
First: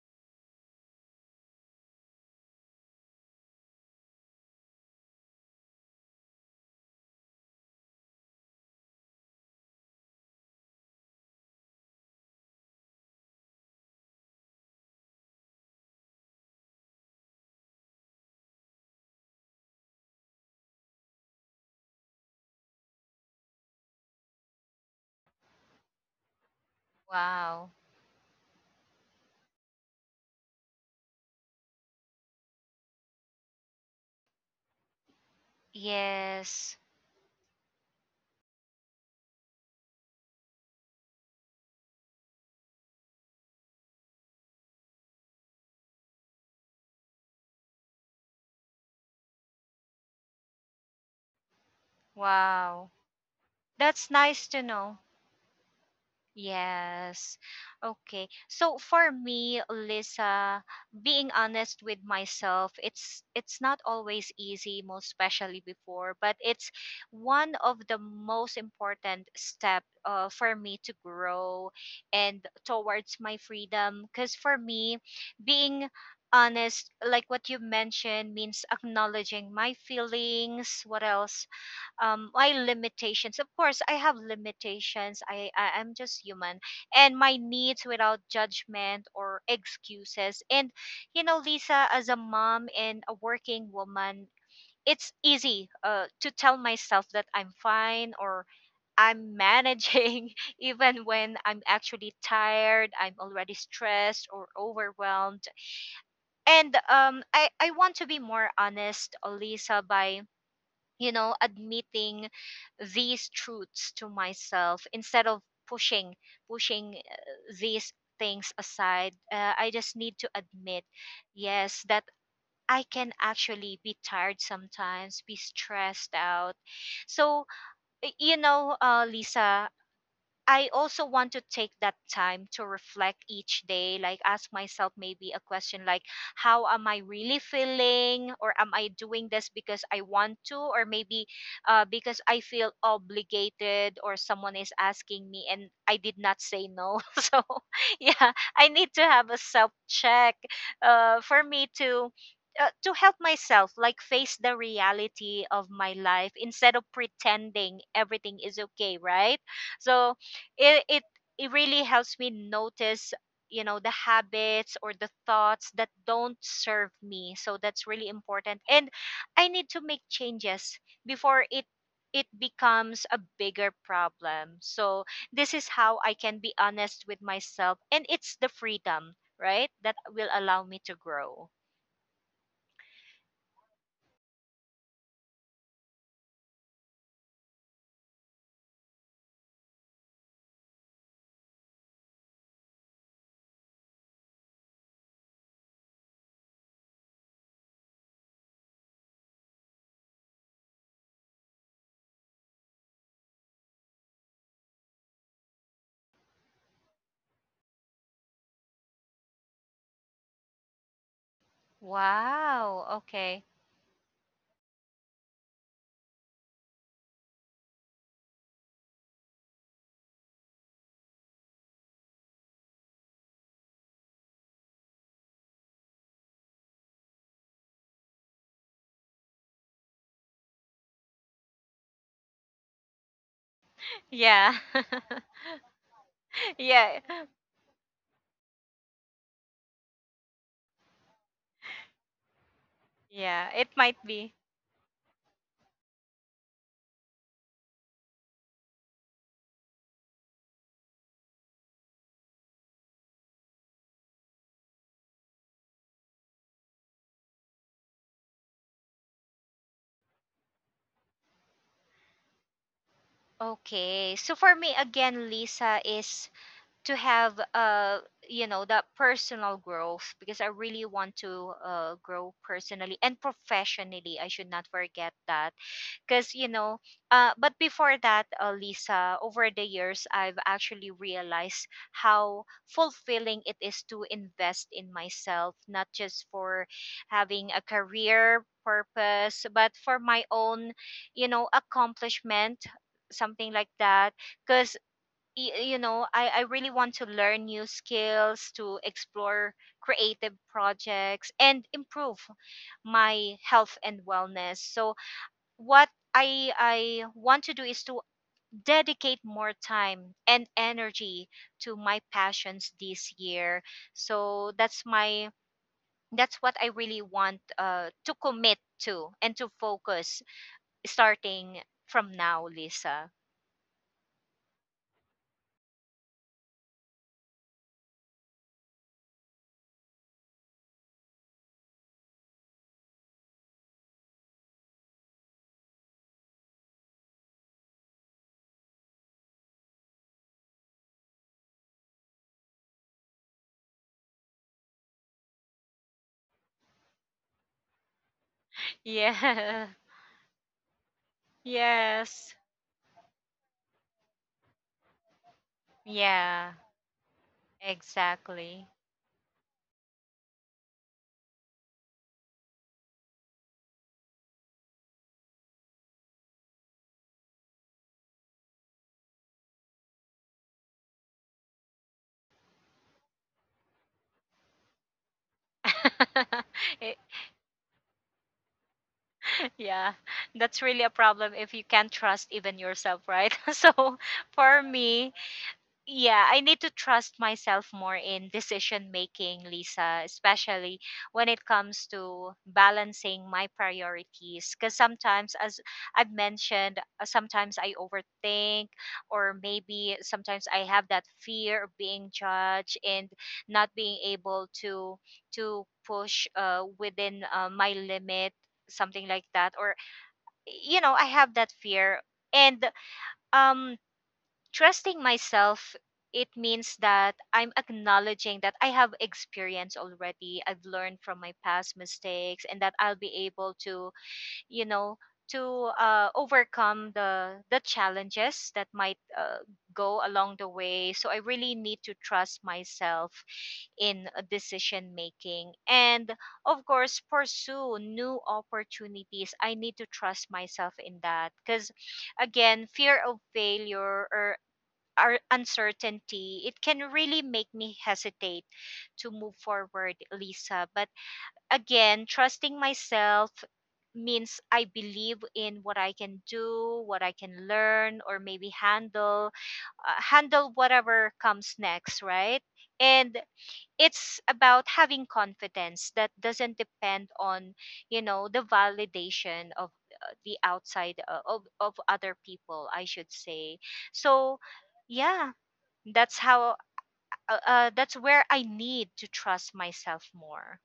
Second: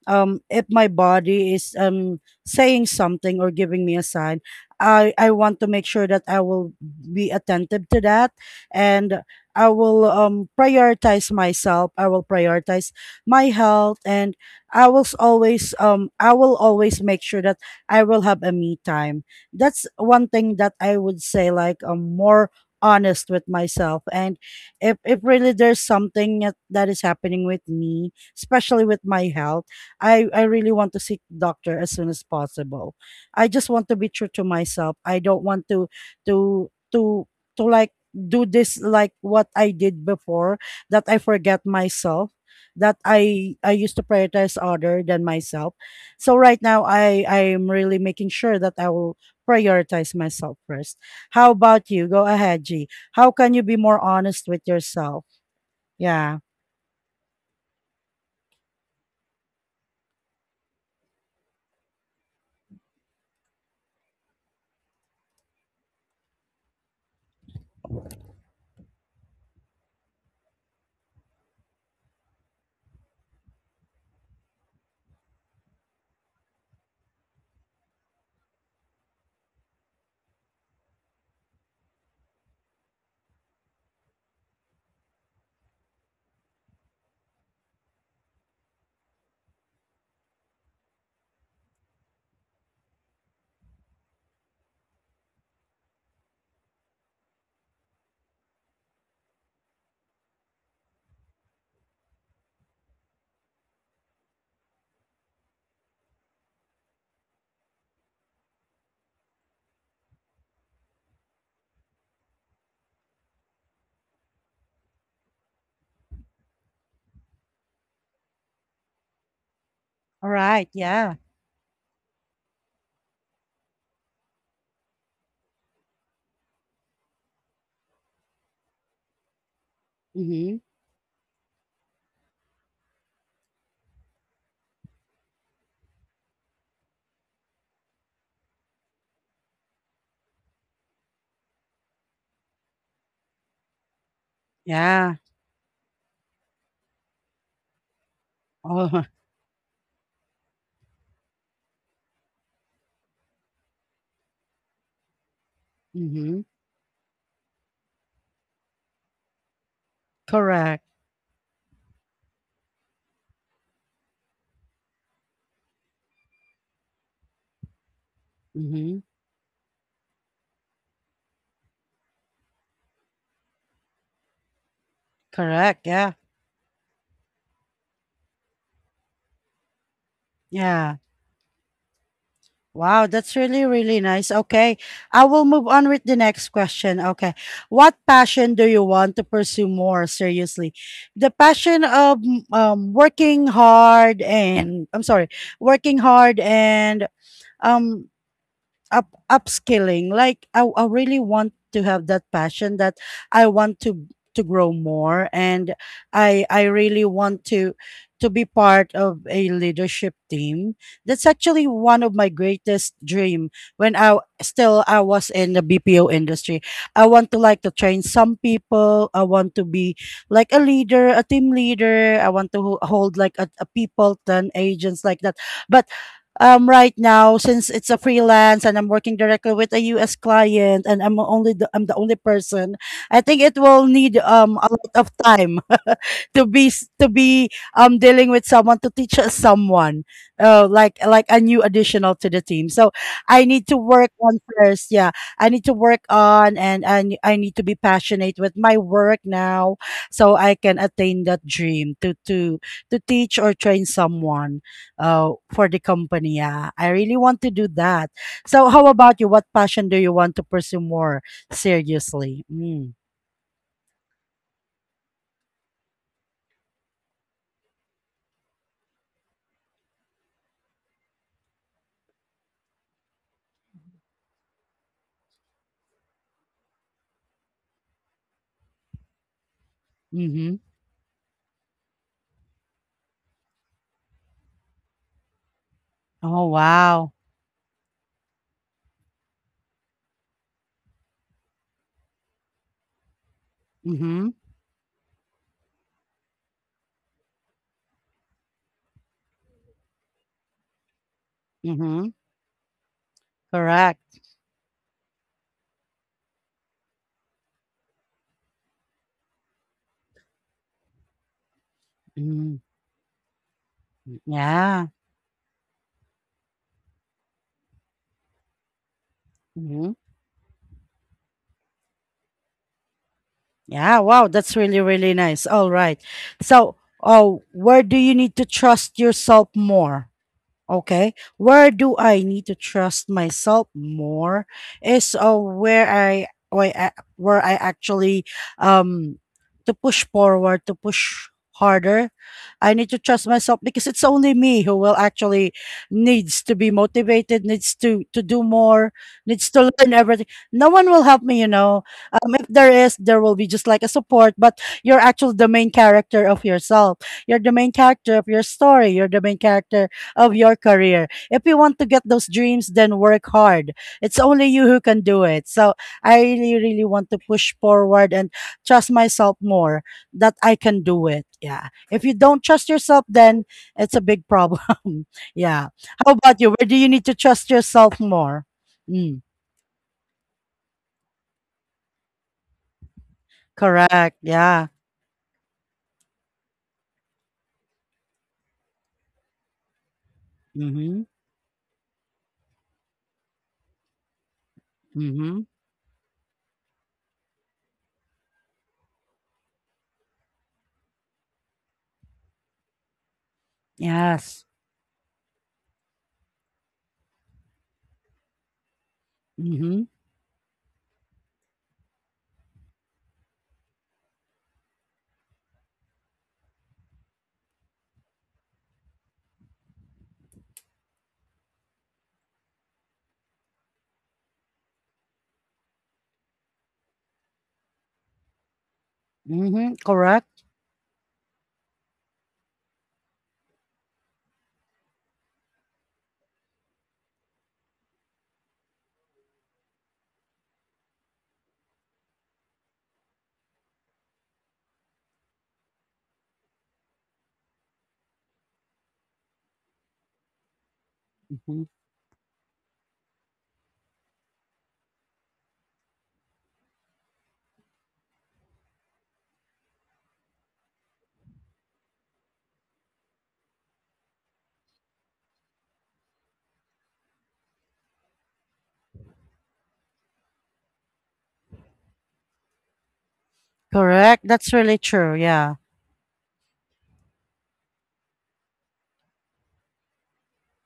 um if my body is um saying something or giving me a sign, I I want to make sure that I will be attentive to that, and I will um prioritize myself. I will prioritize my health, and I will s- always, um I will always make sure that I will have a me time. That's one thing that I would say like I'm more honest with myself, and if if really there's something that that is happening with
Wow.
me, especially with my health, I I really want to seek doctor as soon as possible. I just want to be true to myself. I don't want to to
Yes.
to to like do this like what I did before, that I forget myself, that I I used to prioritize other than myself. So right now, I I'm really making sure that I will prioritize myself first. How about you? Go ahead, G.
Wow,
How can you be more
that's
honest
nice
with
to know.
yourself? Yeah.
Yes. Okay. So for me, Lisa, being honest with myself, it's it's not always easy, most especially before, but it's one of the most important step uh, for me to grow and towards my freedom. Because for me, being honest, like what you mentioned, means acknowledging my feelings, what else, um my limitations. Of course I have limitations, I, I I'm just human. And my needs, without judgment or excuses. And you know, Lisa, as a mom and a working woman, it's easy uh, to tell myself that I'm fine or I'm managing, even when I'm actually tired, I'm already stressed or overwhelmed. And um, I, I want to be more honest, Lisa, by, you know, admitting these truths to myself, instead of pushing pushing uh, these things aside. Uh, I just need
All
to
right.
admit,
Yeah.
yes, that I can actually be tired sometimes, be stressed out. So, y- you know, uh, Lisa,
Mm-hmm.
I also want to take that time to reflect each day, like ask myself maybe a question like, how am I really feeling? Or am I doing this because I want to? Or maybe uh, because I feel obligated, or someone is
Yeah.
asking me and I did not say no. So, yeah, I need
Oh.
to have a self check uh, for me to. Uh, to help myself like face the reality of my life,
Mm-hmm.
instead of pretending everything is okay, right? So
Correct.
it, it it really helps me notice, you know, the habits or the thoughts that don't serve me. So that's really important, and
Mm-hmm.
I need to make changes before it it becomes a bigger problem. So this is
Correct.
how
Yeah.
I can be honest with myself, and it's the freedom, right, that will allow me to
Yeah.
grow.
Wow, that's really, really nice. Okay. I will move on with the next question. Okay. What passion do you want to pursue more seriously? The passion of mm, um, working hard and, I'm sorry, working hard and um, up upskilling, like I, I really want to have that passion that I want to to grow more, and i i really want to to be part of a leadership team. That's actually one of my
Wow,
greatest
okay.
dream. When i w- still I was in the BPO industry, I want to, like, to train some people, I want to be like a leader, a team leader, I want to ho- hold like a, a people turn agents like that, but um right now since it's a freelance and I'm working directly with a U S client and I'm only the, I'm the only person, I think it will need
Yeah.
um a lot of time. To be s-
Yeah,
to be um dealing with someone to teach us someone uh like like a new additional to the team, so I
yeah,
need
it
to
might
work
be.
on first. Yeah, I need to work on, and and I need to be passionate with my work now so I can attain that dream to to to teach or train someone uh, for the company. Yeah, I really want to do that. So, how about you? What passion do you want to pursue more seriously? Mm.
Okay. So for me again, Lisa, is to have uh you know, that personal growth, because I really want to uh grow personally and professionally. I should not forget that. Because you know, uh but before that, uh, Lisa, over the years I've
Mm-hmm.
actually realized how fulfilling it is to invest in myself, not just
Oh,
for
wow.
having a career purpose, but for my own, you know, accomplishment, something like that.
Mm-hmm.
Because y- you know, I, I really want to learn new skills, to explore creative projects, and
Mm-hmm.
improve my health and
Correct.
wellness. So what i i want to do is to dedicate more time and energy to my
Mm.
passions this year. So that's
Yeah.
my, that's what I really want uh, to commit to and to
Mm-hmm.
focus, starting from now, Lisa.
Yeah. Wow. That's really, really nice. All right. So, oh, where do you need to trust yourself more? Okay. Where do I need to trust myself more is uh, where I where I, where I actually um to push forward, to push harder. I need to trust myself because it's only me who will actually needs to be motivated, needs to to do more, needs
Yeah,
to learn everything. No one will help me, you know.
yes,
Um, if there is, there will be just like a support, but you're actually the main character of
yeah.
yourself. You're the main character of your
Exactly.
story. You're the main character of your career. If you want to get those dreams, then work hard. It's only you who can do it. So I really, really want to push forward and trust myself more, that I can do it. Yeah. If you don't trust yourself, then it's a big problem. Yeah. How about you? Where do you
Eh,
need to trust yourself more? Mm,
yeah, that's really a problem if you can't trust even yourself, right? So
correct.
for
Yeah.
me, yeah, I need to trust myself more in decision making, Lisa, especially
Mm-hmm.
when it comes to balancing my priorities. Because sometimes,
Mm-hmm.
as I've mentioned, uh, sometimes I overthink, or maybe sometimes I have that fear of being judged, and not being
Yes.
able to to push uh, within uh, my limit, something like that. Or
Mm-hmm.
you know, I have that fear, and um trusting myself, it means that I'm acknowledging that I have experience already. I've learned from my past mistakes, and that I'll be able to, you know, to uh, overcome the the challenges that might uh,
Mm-hmm.
go
Correct.
along the way. So I really need to trust myself in uh, decision making. And of course, pursue new opportunities. I need to trust myself in that, because again, fear of failure, or our uncertainty, it can really make me hesitate to move forward, Lisa. But
Mm-hmm.
again, trusting myself means I believe in what I can do, what I can learn, or maybe handle, uh, handle whatever comes next, right? And it's about having confidence that doesn't depend on, you know, the validation of uh, the outside uh, of, of other people, I should say.
Correct.
So,
That's really true.
yeah,
Yeah.
that's how, uh, uh, that's where I need to trust myself more.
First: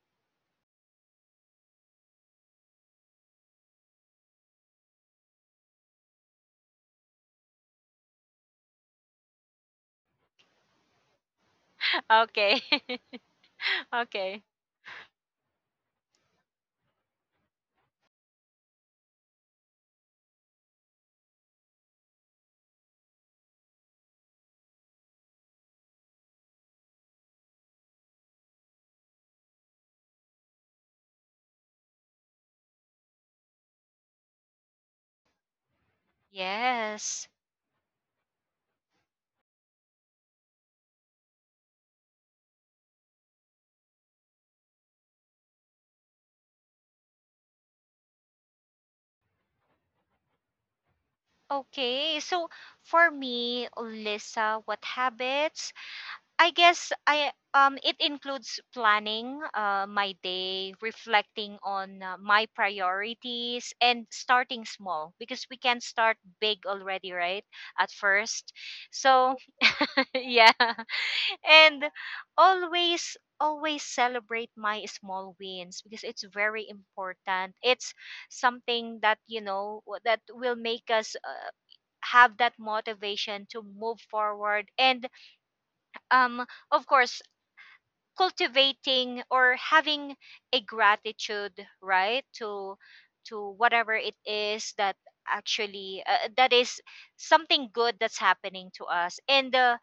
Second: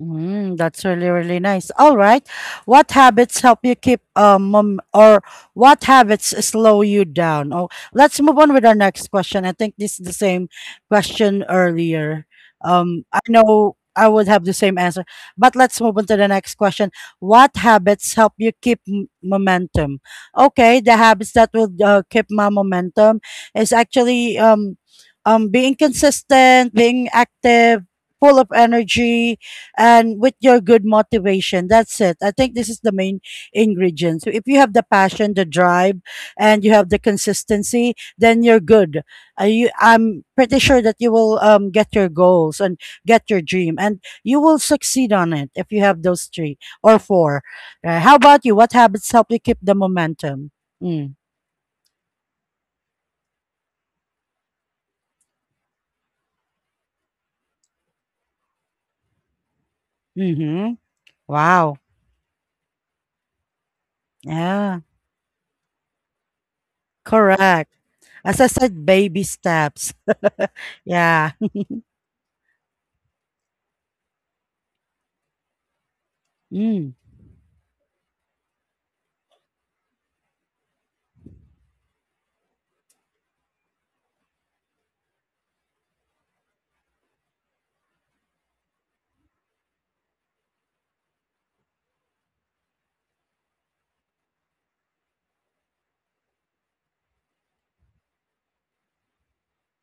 Mm, that's really, really nice. All right. What habits help you keep um mom, or What habits slow you down? Oh, let's move on with our next question. I think this is the same question earlier.
Okay.
Um, I know I would have
Okay.
the same answer, but let's move on to the next question. What habits help you keep m- momentum? Okay, the habits that will uh, keep my momentum is actually um um being consistent, being active, full of energy, and with your good motivation. That's it. I think this is the main ingredient. So if you have the passion, the drive, and you have the
Yes.
consistency, then you're good. Uh, you, I'm pretty sure that you will um, get your goals and get your dream, and you will succeed on it if you have those three or four. Uh, how about you? What habits help you keep the momentum? Mm.
Okay. So for me, Lisa, what habits? I guess I, um it includes planning uh, my
Mm-hmm.
day, reflecting
Wow.
on uh, my priorities, and starting
Yeah.
small, because we can start big already, right?
Correct.
At
As I
first.
said, baby
So
steps.
yeah.
Yeah.
And always always celebrate my small wins because it's very
Mm.
important. It's something that you know w- that will make us uh, have that motivation to move forward. And um of course, cultivating or having a gratitude, right, to to whatever it is that actually uh, that is something good that's happening to us. And uh,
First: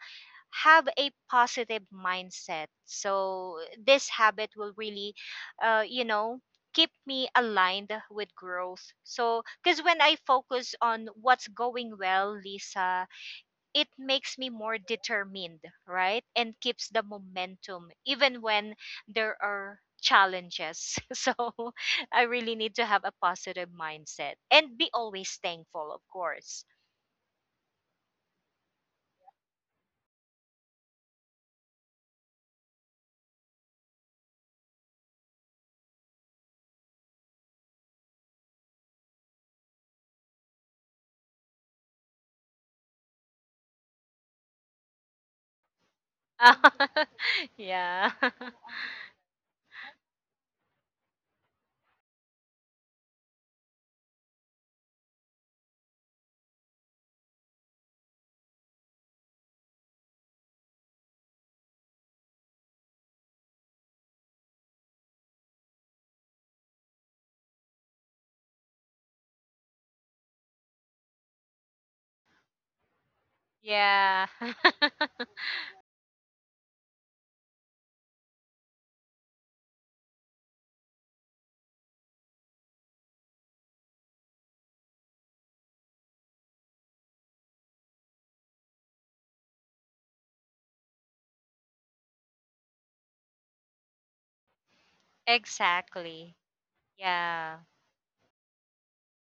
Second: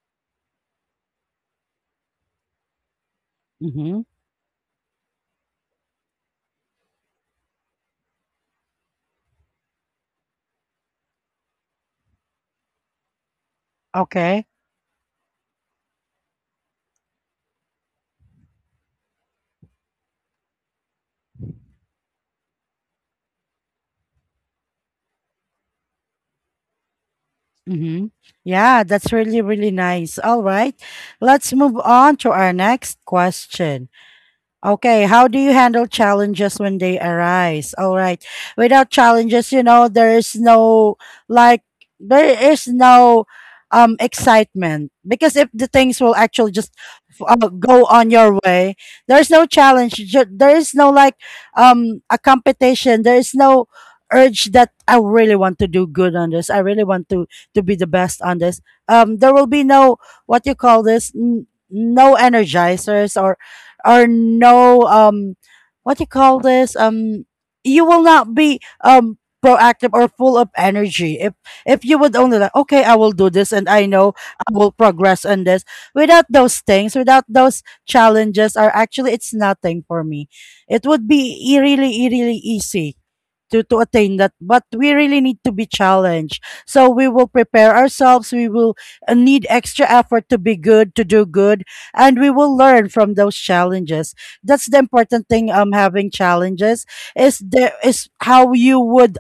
have a positive mindset. So
Mm-hmm.
this habit will really, uh, you know, keep me aligned with growth. So because when I focus on what's going well, Lisa, it makes
Okay.
me more determined, right? And keeps the momentum even when there are challenges. So I really need to have a positive mindset and be always thankful, of course.
Mm-hmm. Yeah, that's really, really nice. All right. Let's move on to our next question. Okay, how do you handle challenges when they arise? All right. Without challenges, you know, there is no like there is no um excitement because if the things will actually just f- uh, go
Yeah.
on your way, there's no challenge. ju- There is no like um a competition. There is no urge that I really want to do good on this. I really want to to be the best on this. Um there will be no what you call this n- no energizers or or no um what you call this um you will not be um proactive or full of energy if if you would only like, okay, I will do this and I know
Yeah.
I will progress on this. Without those things, without those challenges, are actually it's nothing for me. It would be e- really e- really easy to to attain that, but we really need to be challenged so we will prepare ourselves. We will uh, need extra effort to be good, to do good, and we will learn from those challenges. That's the important thing, um having
Exactly.
challenges is
Yeah.
there is how you would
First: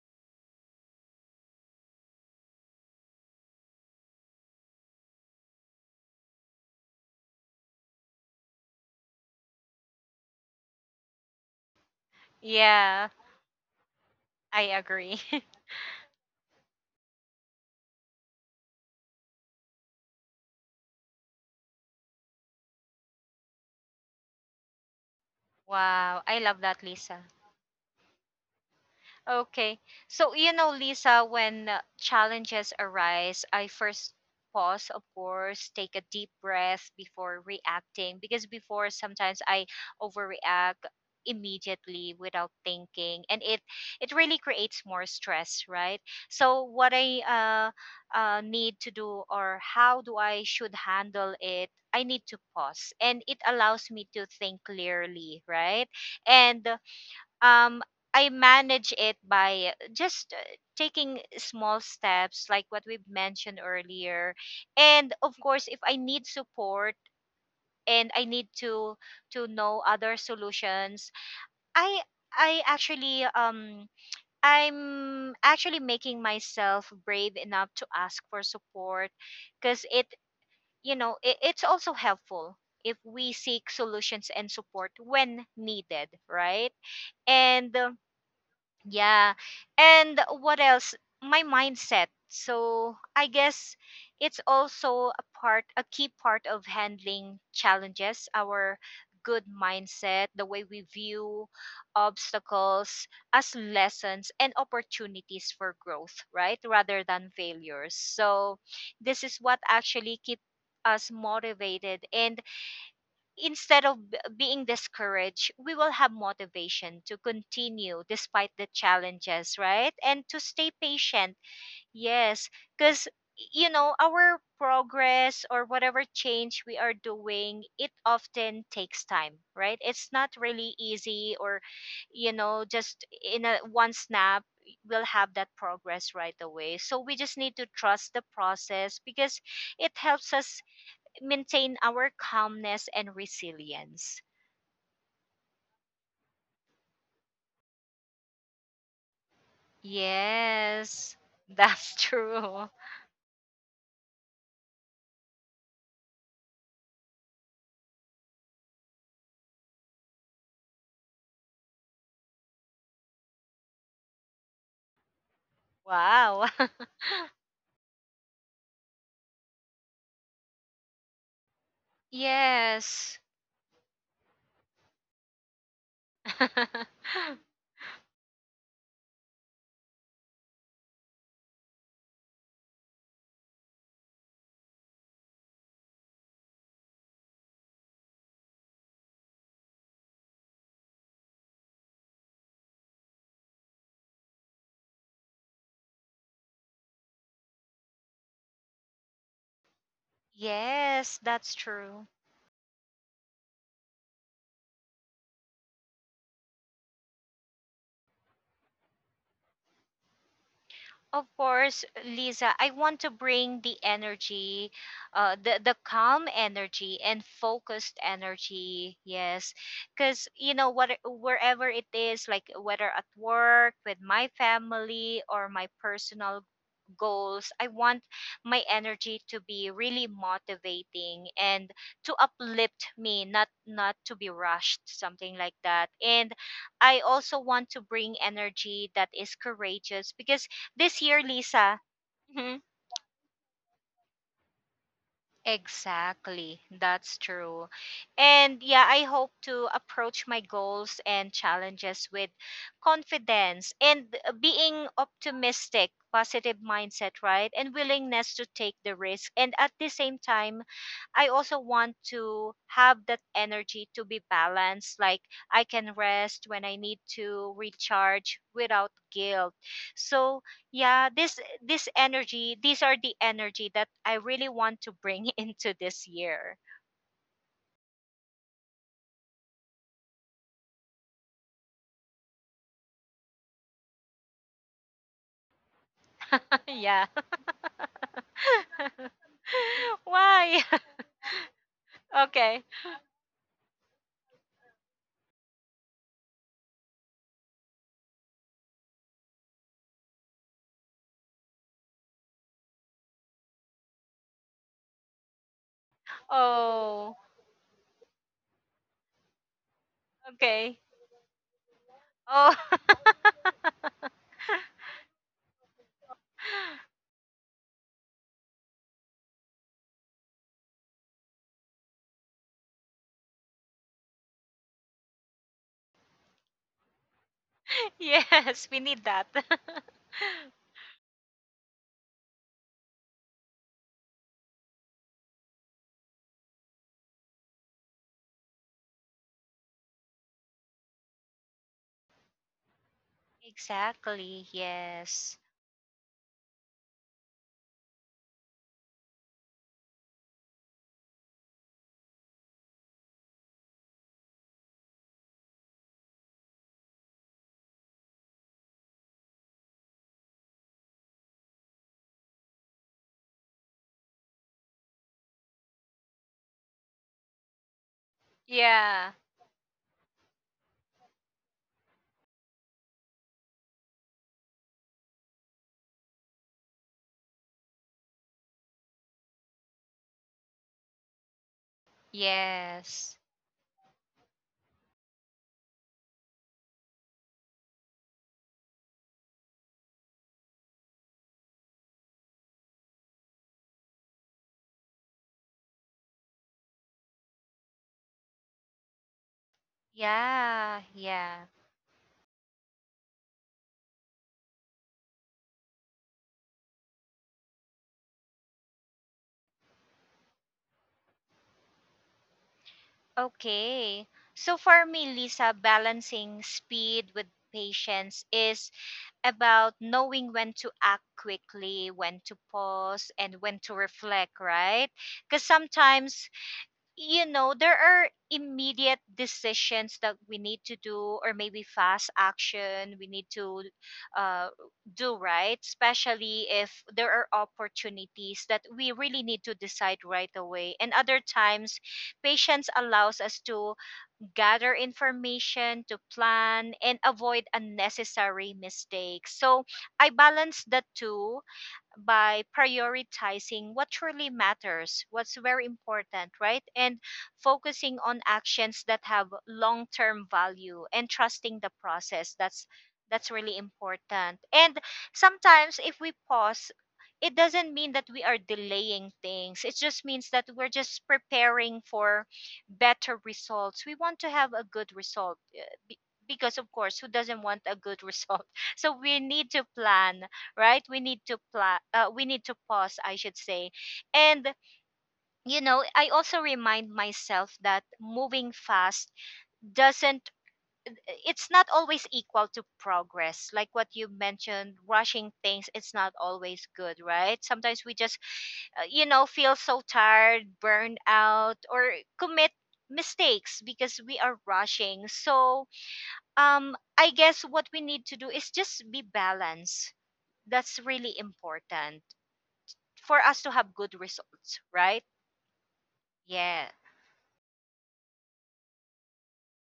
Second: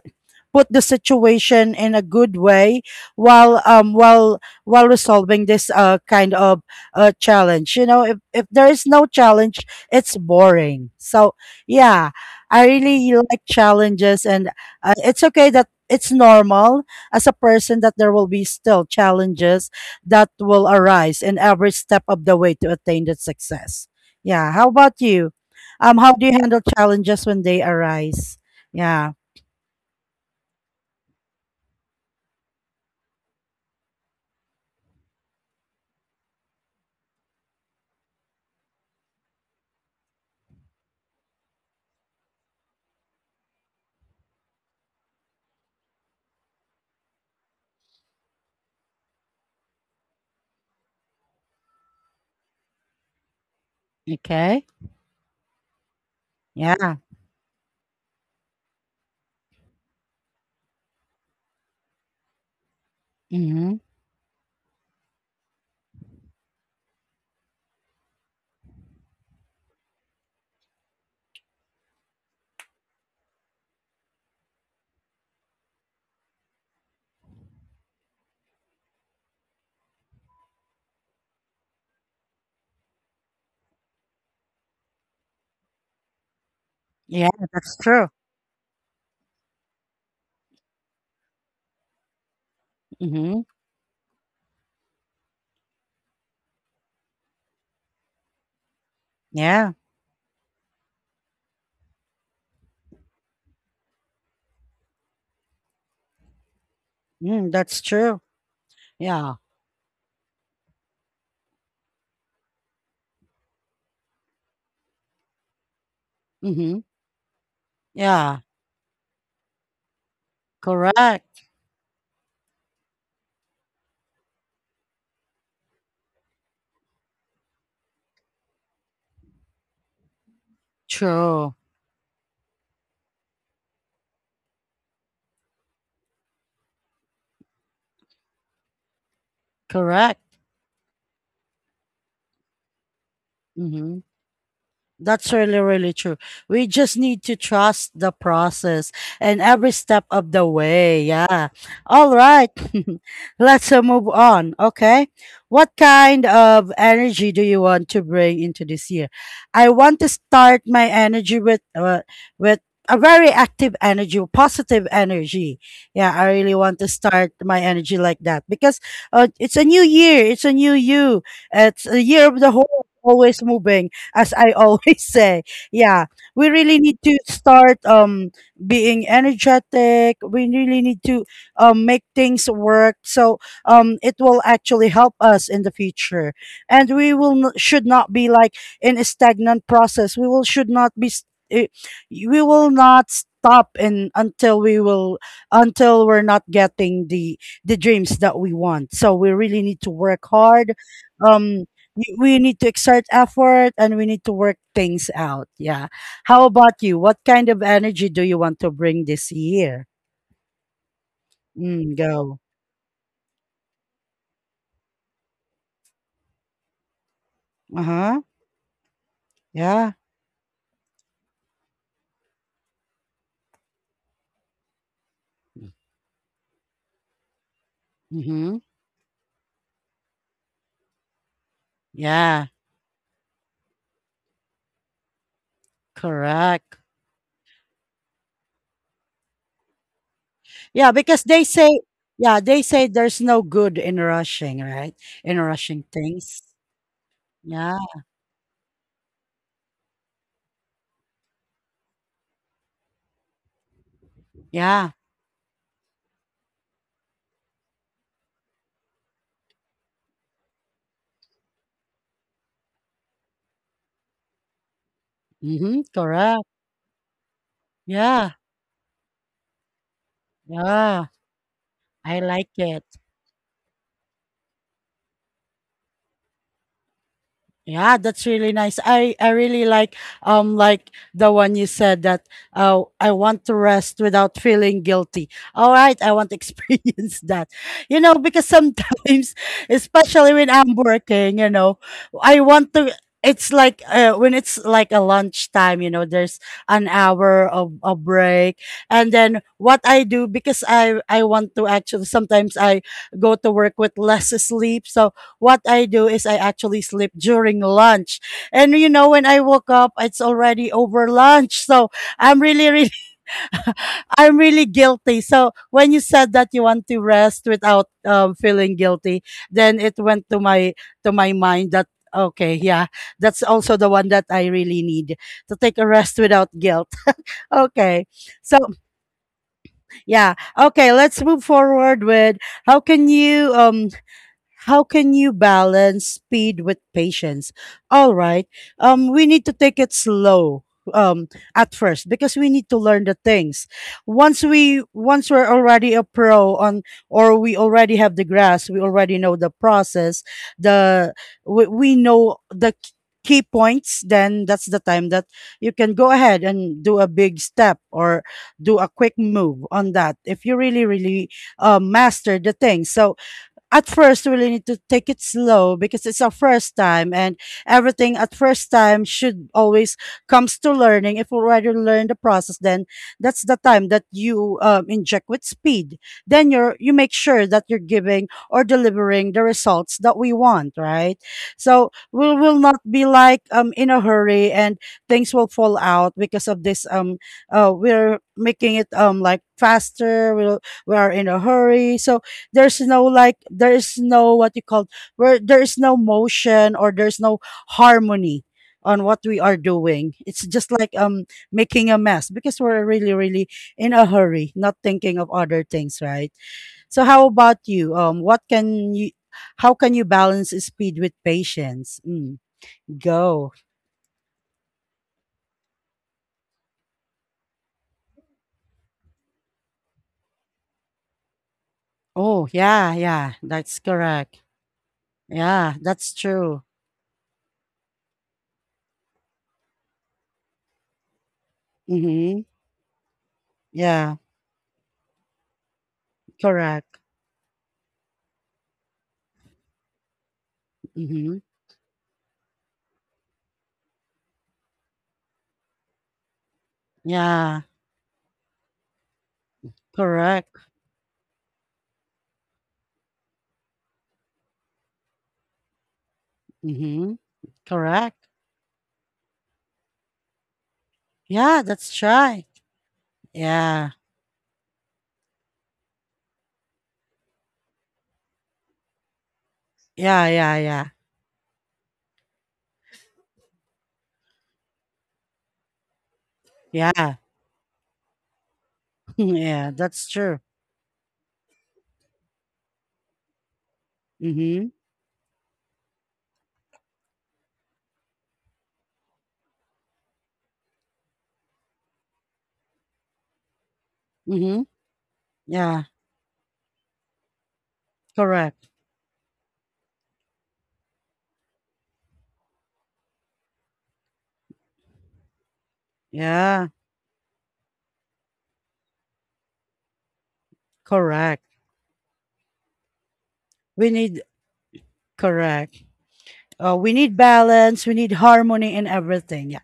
put the situation in a good way while um while while resolving this uh kind of uh challenge, you know. If, if there is no challenge, it's boring, so yeah, I
Yeah.
really like challenges, and
I
uh,
agree.
it's okay, that it's normal as a person that there will be still challenges that will arise in every step of the way to attain that success. Yeah, how about you? Um how
Wow.
do you
I
handle
love that, Lisa.
challenges when they arise? Yeah.
Okay. So, you know, Lisa, when uh, challenges arise, I first pause, of course, take a deep breath before reacting, because before sometimes I overreact immediately without thinking, and it it really creates more stress, right? So what i uh, uh need to do, or how do I should handle it, I need to pause and it allows me to think
Okay.
clearly, right? And
Yeah.
um I manage it by just uh, taking small steps, like what we've mentioned
Mhm.
earlier. And of course, if I need support and I need to to know other solutions, I I actually um I'm actually making myself brave enough to ask for support, because it you know, it, it's also helpful if we seek solutions and support when needed, right?
Yeah, that's
And um,
true.
yeah. And what else? My mindset. So I
Mhm.
guess it's also a part, a key part of handling challenges, our good
Yeah.
mindset, the way we view obstacles as lessons and opportunities for growth, right? Rather than
Mm, that's
failures.
true.
So this
Yeah.
is what actually keeps us motivated, and instead of b- being discouraged, we will have
Mhm.
motivation to continue
Yeah.
despite the challenges, right? And to stay patient.
Correct.
Yes, because you know our progress or whatever change we are doing, it often takes time, right? It's not really easy
True.
or, you know, just in a one snap we'll have that progress right away. So we just need to trust the process, because it
Correct.
helps us maintain our calmness and
Mhm.
resilience.
That's really, really true. We just need to trust the process and every step of the way.
Yes,
Yeah.
that's
All right.
true.
Let's uh, move on. Okay. What kind of energy do you want to bring into this year? I want to start my energy with, uh, with a very active energy, positive energy. Yeah. I
Wow.
really want to start my energy like that because uh, it's a new year. It's a new you. It's a year of the whole,
Yes.
always moving, as I always say. Yeah, we really need to start um being energetic. We really need to um make things work. So um it will actually help us in the future, and we will n- should not be like in a stagnant process. We will should not be. St- eh, we will not stop in until we will, until we're not getting the the dreams that we want, so we really need to work hard.
Yes, that's
um
true.
y- we need to exert effort and we need to work things out. Yeah. How about you? What kind of energy do you want to bring this year?
Of course,
Mm, go.
Lisa, I want to bring the energy, uh, the, the calm energy and
Uh
focused
huh.
energy. Yes.
Yeah.
Because, you know, what, wherever it is, like whether at work, with my family, or my personal goals. I want
Mm-hmm.
my energy to be really motivating and to
Yeah.
uplift me, not not to be rushed, something like that. And
Correct.
I also want to bring energy that is courageous, because
Yeah,
this
because
year,
they say,
Lisa.
yeah, they say there's no good in rushing, right? In rushing things.
Exactly. That's true.
Yeah.
And yeah, I hope to approach my goals and challenges with confidence and being
Yeah.
optimistic, positive mindset, right? And willingness to take the risk. And at the same time, I also want to have that energy to be balanced. Like I
Mm-hmm.
can
Correct.
rest when I need to
Yeah.
recharge without guilt. So
Yeah.
yeah, this this
I like
energy,
it.
these are the energy that I really want to bring into this year.
Yeah, that's really nice. I I really like um like the one you said that uh I want to rest without feeling guilty. All right, I want to
Yeah.
experience that. You know, because sometimes, especially when
Why.
I'm working, you know, I
Okay.
want to, it's like uh, when it's like a lunchtime, you know, there's an hour of a break. And then what I do, because I I want to, actually sometimes I go to work with less sleep. So what I do is I actually sleep
Oh.
during lunch. And you know, when I woke up, it's already
Okay.
over lunch. So I'm
Oh.
really, really, I'm really guilty. So when you said that you want to rest without um, feeling guilty, then it went to my to my mind that okay, yeah, that's also the one that I really need to take a rest without guilt. Okay, so
Yes, we need that.
yeah, okay, let's move forward with how can you um how can you balance speed with patience? All right. Um, we need to take it slow um at first because we need to learn the things. Once
Exactly,
we, once
yes.
we're already a pro on, or we already have the grasp, we already know the process, the we, we know the k- key points, then that's the time that you can go ahead and do a big step, or do a quick move on that, if you really really uh, master the thing. So at first we really need to take it slow because it's our first time, and everything at first time
Yeah.
should always comes to learning. If we already learn the process, then that's the time that you um, inject with speed, then you're, you make sure that you're giving or delivering the results that we want, right? So we will not be
Yes.
like um in a hurry and things will fall out because of this um uh, we're making it um like faster. We'll, we are in a hurry, so there's no like there is no what you call, where there is no motion or there's no harmony on what we are doing. It's just like
Yeah.
um
Yeah.
making a mess because we're really really in a hurry, not thinking of other things, right? So how about you? Um what can you, how can you balance speed with patience? Mm, go.
Okay. So for me, Lisa, balancing speed with patience is about knowing when to act quickly, when to
Oh yeah,
pause,
yeah,
and when
that's
to
correct.
reflect, right? Because
Yeah, that's
sometimes,
true.
you know, there are immediate decisions that we need to do, or maybe fast
Mm-hmm.
action we need to
Yeah,
uh, do, right? Especially if
correct.
there are opportunities that we really need to decide right away. And other
Mm-hmm.
times, patience allows us to gather information, to plan and avoid
Yeah,
unnecessary mistakes. So I
correct.
balance the two by prioritizing what truly matters, what's very important, right? And
Mm-hmm.
focusing on
Correct.
actions that have long-term value, and
Yeah,
trusting the
that's
process.
right.
That's that's really
Yeah.
important. And sometimes if we pause, it doesn't mean that we are delaying things. It just
Yeah,
means that
yeah,
we're
yeah.
just preparing for better results. We want to have a good result, uh, be- because of course, who
Yeah.
doesn't want a good result? So we need to
Yeah, that's
plan,
true.
right? We need to pla- uh, we need to pause, I should say. And
Mhm.
you know, I also remind myself that moving fast doesn't, it's not always equal to progress. Like what you
Mhm.
mentioned, rushing things,
Yeah,
it's not always good, right? Sometimes we just
correct.
uh, you know, feel so tired, burned out, or commit mistakes because we are rushing. So
Yeah,
um I guess what we need to do is just be balanced. That's really
correct.
important for us to have
We
good
need,
results, right?
correct.
Yeah.
Uh, we need balance, we need harmony in everything. Yeah.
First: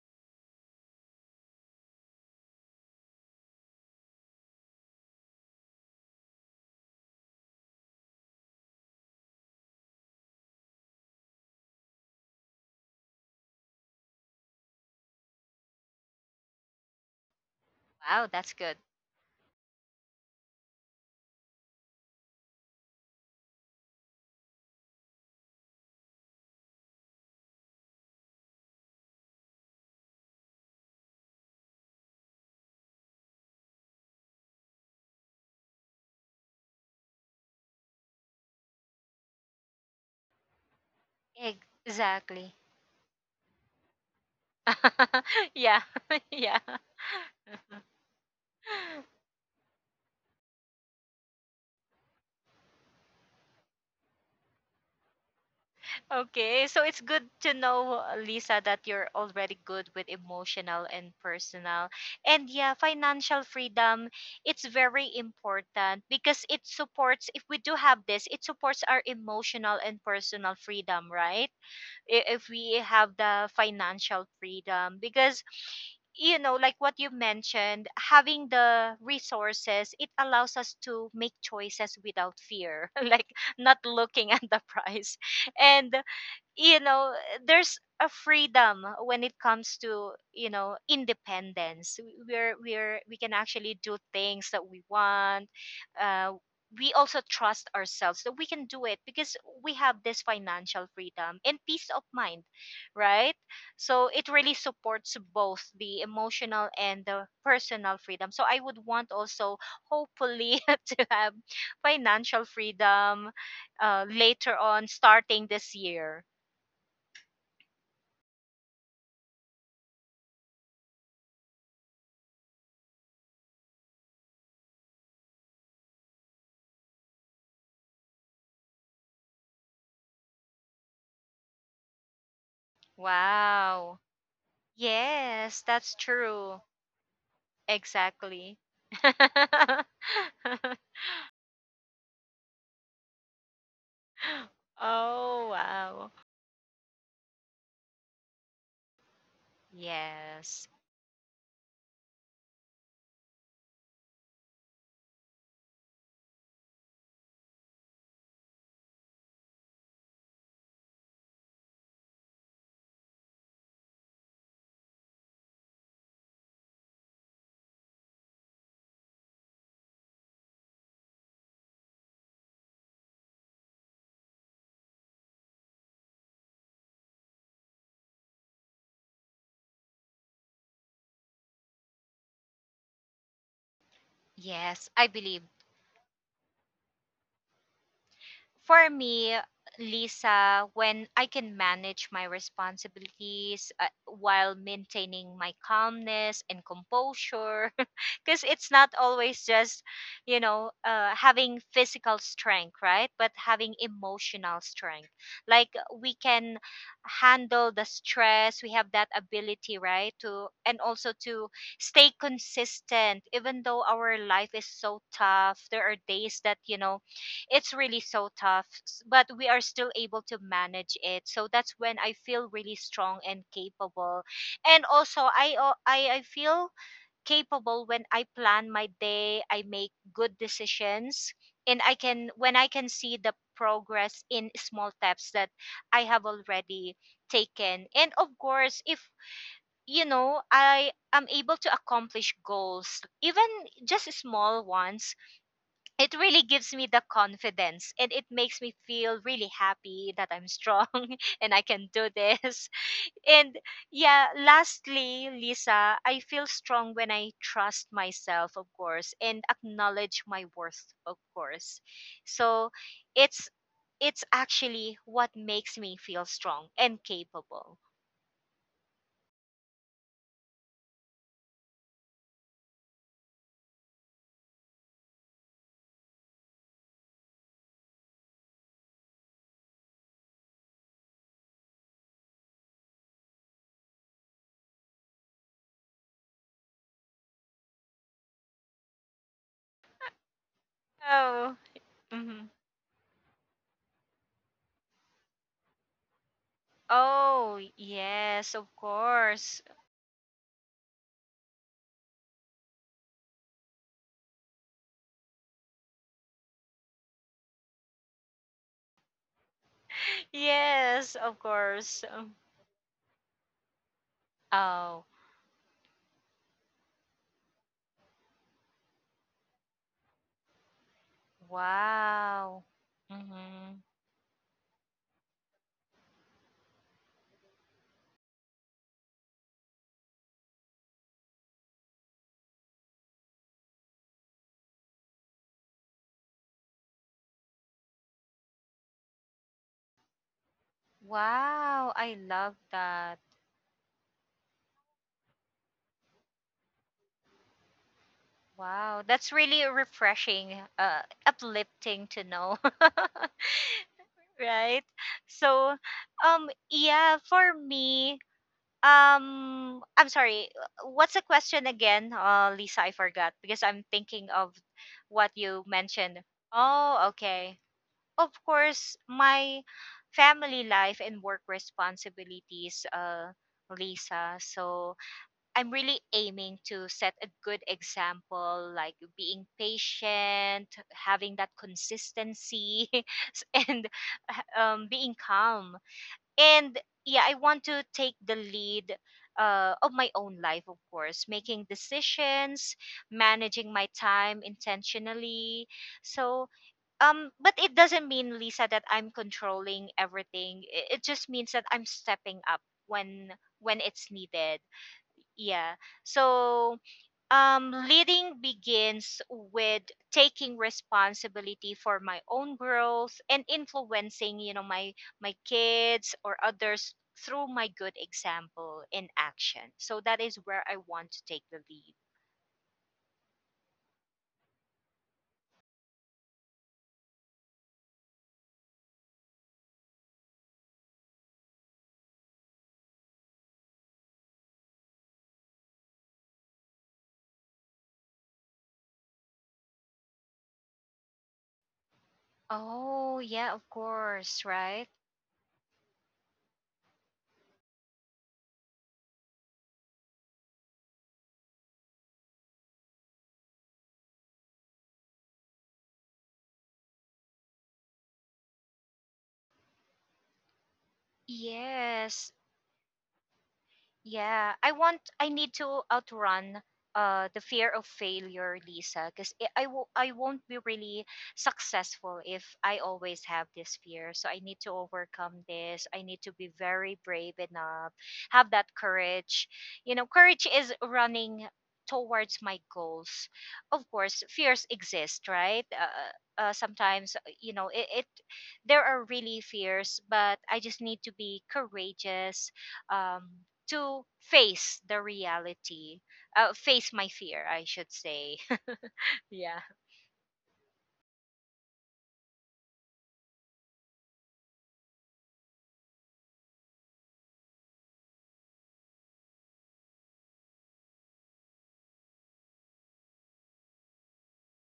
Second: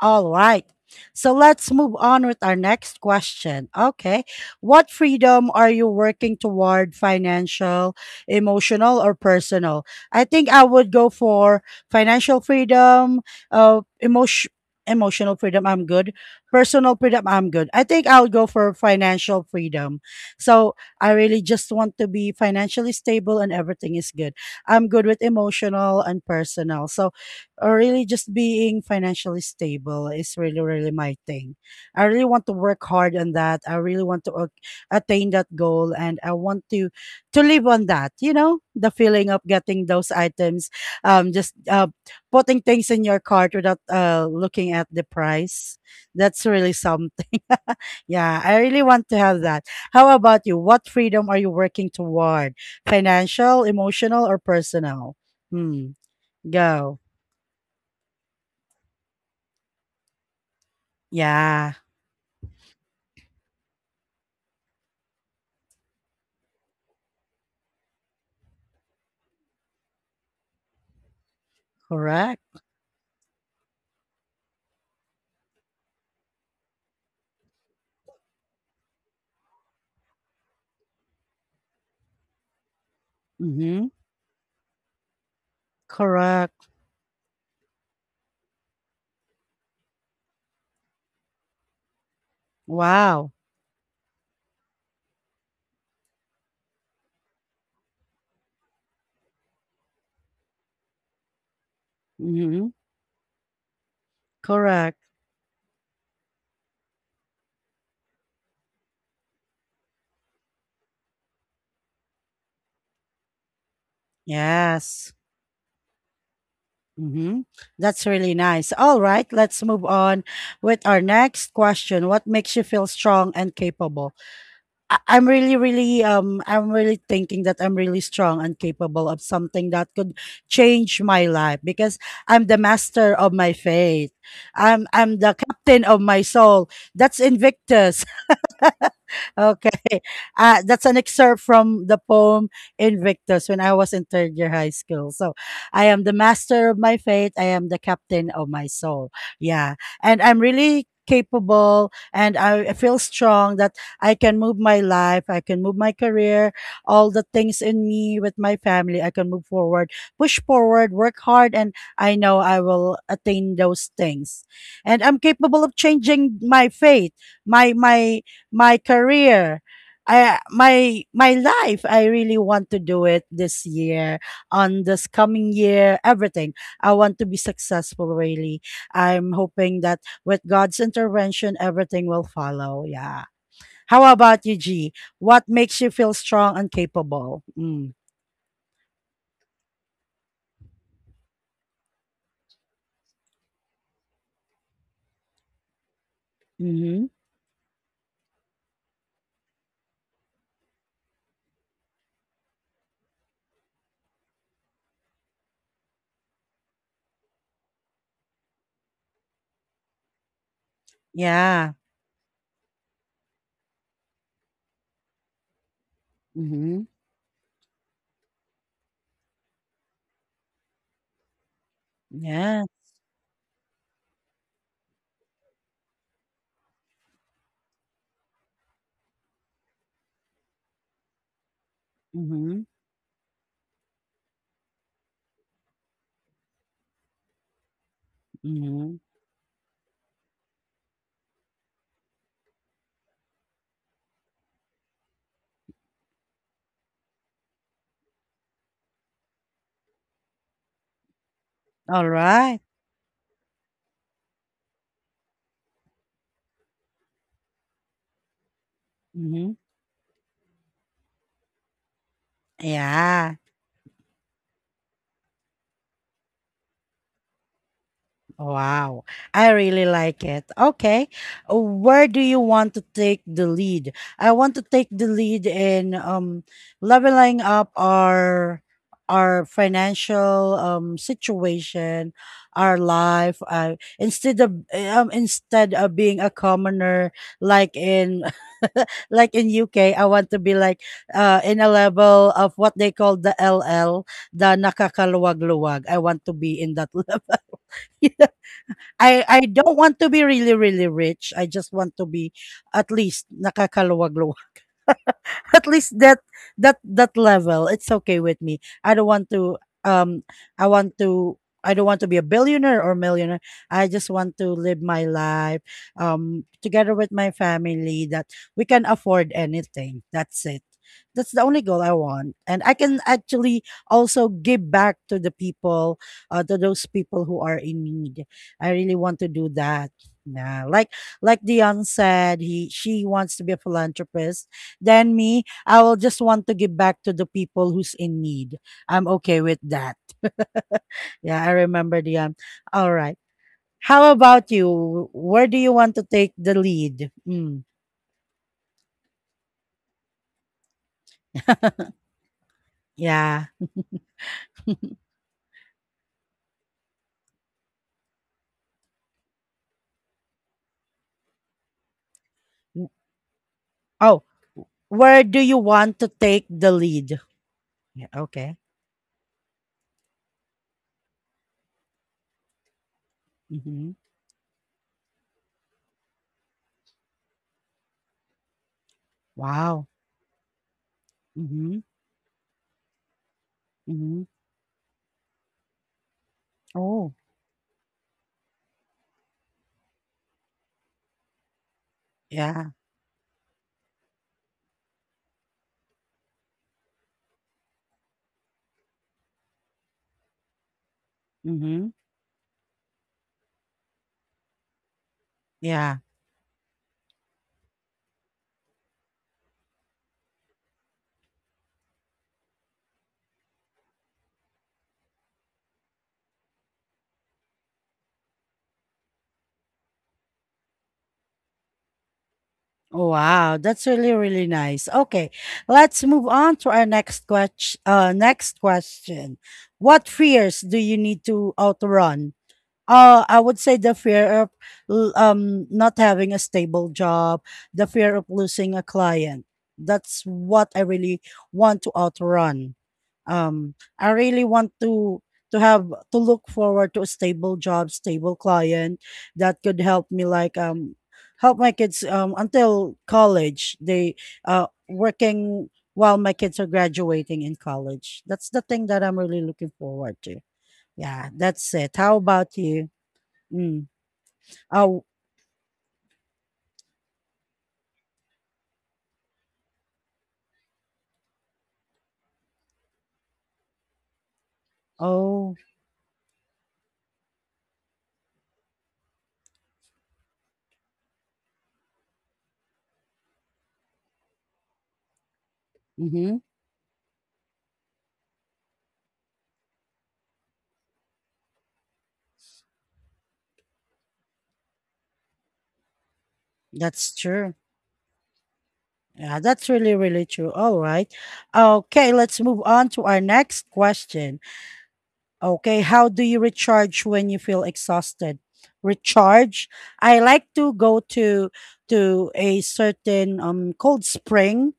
All right. So let's move on with our next question. Okay. What freedom are you working toward, financial, emotional, or personal? I think I would go for financial freedom, uh, emotion, emotional freedom. I'm good. Personal freedom. I'm good. I think I'll
Wow,
go
that's
for
good.
financial freedom. So I really just want to be financially stable and everything is good. I'm good with emotional and personal. So or really just being financially stable is really, really my thing. I really want to work hard on that. I really want to ac- attain that goal, and I want to to live on that, you know, the feeling of getting those items, um, just uh,
Exactly.
putting things in your cart without uh, looking at the price.
Yeah.
That's
Yeah.
really something. Yeah, I really want to have that. How about you? What freedom are you working toward? Financial, emotional, or personal? Hmm,
Okay. So
go.
it's good to know, Lisa, that you're already good with emotional and
Yeah,
personal. And yeah, financial freedom, it's very important because it supports, if we do have this, it supports our emotional and personal freedom, right? I- If
correct.
we have the financial freedom, because you know, like what you mentioned, having the resources, it allows us to make choices without fear, like not
Mhm.
looking at the price. And
Correct.
you know, there's a freedom when it comes to, you know, independence. we're we're we
Wow.
can actually do things that we want, uh, we also trust ourselves that we can do it because we have this financial freedom and peace of mind,
Mhm.
right? So it really
Correct.
supports both the emotional and the personal freedom. So I would want also, hopefully, to have financial freedom uh, later on,
Yes.
starting this year.
Mhm. That's really nice. All right, let's move on with our next question. What makes you feel strong and capable? I- I'm really really um I'm really thinking that I'm really strong and capable of something that could change my life because I'm the master of my
Wow.
faith. I'm I'm the
Yes,
captain
that's
of my
true.
soul. That's Invictus.
Exactly.
Okay. Uh, that's an excerpt from the poem Invictus when I was in third year high school. So
Oh,
I am
wow.
the master of my fate. I am the captain of my soul. Yeah. And I'm
Yes.
really capable, and I I feel strong that I can move my life. I can move my career, all the things in me with my family. I can move forward, push forward, work hard. And I know I will attain those things. And I'm capable of changing my fate, my, my, my career. I My my life. I really want to do it this year, on this coming year, everything. I want to be successful really. I'm hoping that with God's intervention everything will follow. Yeah. How about you,
Yes,
G?
I believe.
What makes you feel strong and capable? Mm.
For me, Lisa, when I can manage my responsibilities uh, while maintaining my calmness and
Mm-hmm.
composure, because it's not always just, you know, uh, having physical strength, right? But having emotional strength. Like we can handle the stress, we have that ability, right? To And also to
Yeah.
stay consistent, even though our life is so tough. There are days that, you
Mm-hmm.
know, it's really so tough, s- but we are still able to manage it. So that's when I feel
Yeah.
really strong and capable. And also, I al- I, I feel capable when I plan my day, I make good decisions, and I can when
Mm-hmm.
I can see the progress in small steps that I have already taken. And of course,
Mm-hmm.
if you know, I am able to accomplish goals, even just small ones, it really gives me the confidence, and it makes me feel really happy that I'm strong and I can
All
do
right.
this. And yeah, lastly, Lisa, I feel strong when I trust myself, of course, and
Mm-hmm.
acknowledge my worth, of course. So
Yeah.
it's it's actually what makes me feel strong and capable.
Wow, I really like it. Okay, uh, where do you want to take the lead? I want to take the lead in um leveling up our our financial um situation, our life. Uh, instead of um instead of being a commoner like in like in U K, I want to be like uh
Oh.
in a level
Mhm.
of what they call the L L, the nakakaluwag-luwag. I want to be in that level.
Oh, yes, of
I I
course.
don't want to be really, really rich. I just want to be at least nakakaluwag-luwag, at least that that that level, it's okay with me. I don't want to um i want
Yes,
to
of
I don't want
course.
to be a
Um,
billionaire or millionaire. I just want to live my
Oh.
life um together with my family, that we can afford anything. That's it. That's the only goal I want, and
Wow.
I can actually
Mm-hmm.
also give back to the people, uh, to those people who are in need. I really want to do that. Yeah, like like Dion said, he, she wants to be a philanthropist. Then me, I will just want to give back to the people who's in need. I'm okay with that. Yeah, I
Wow,
remember
I
the um.
love
All
that.
right. How about you? Where do you want to take the lead? Mm,
Wow, that's really refreshing, uh, uplifting to know,
yeah.
right? So, um, yeah, for me, um, I'm sorry. What's the question again, uh, Lisa?
W-
I forgot because I'm
Oh,
thinking of
where
what
do you
you
want to
mentioned.
take the
Oh,
lead?
okay.
Yeah,
Of
okay.
course, my family life and work responsibilities, uh,
Mm-hmm.
Lisa. So I'm really aiming to set a good example, like being
Wow.
patient, having that
Mm-hmm.
consistency, and
Mm-hmm.
um, being calm. And
Oh,
yeah, I want to take the lead uh, of my own life, of course, making
yeah.
decisions, managing my time intentionally. So um but it doesn't mean, Lisa, that I'm controlling everything. It, it just means that I'm
Mm-hmm.
stepping up when when it's needed. Yeah.
Yeah.
So um leading begins with taking responsibility for my own growth and influencing, you know, my my kids or others through my good example and action. So that is where I want to take the lead.
Oh, wow, that's really, really nice. Okay, let's move on to our next question. Uh, next question: what fears do you need to outrun? Uh, I would say the fear of l- um not having a stable job, the fear of losing a client. That's what I really want to outrun.
Oh yeah, of
Um, I really
course,
want
right.
to to have to look forward to a stable job, stable client that could help me like um help my kids um until college. They uh working while my kids are graduating in college. That's the thing that I'm really looking forward to. Yeah, that's it. How
Yes.
about you? Mm.
Yeah, I
Oh,
want I need to outrun uh the fear of failure, Lisa, because I I wo- I won't be really successful if I always have this fear. So I need to overcome
oh,
this. I need to be very brave enough, have that courage. You know, courage is running towards my goals. Of course, fears exist, right? Uh,
mm-hmm.
uh, sometimes uh, you know, it, it, there are really fears, but I just need to be courageous um to face the reality, uh, face my
That's
fear,
true.
I should say.
Yeah,
Yeah.
that's really, really true. All right. Okay, let's move on to our next question. Okay, how do you recharge when you feel exhausted? Recharge. I like to go to to a certain um cold spring,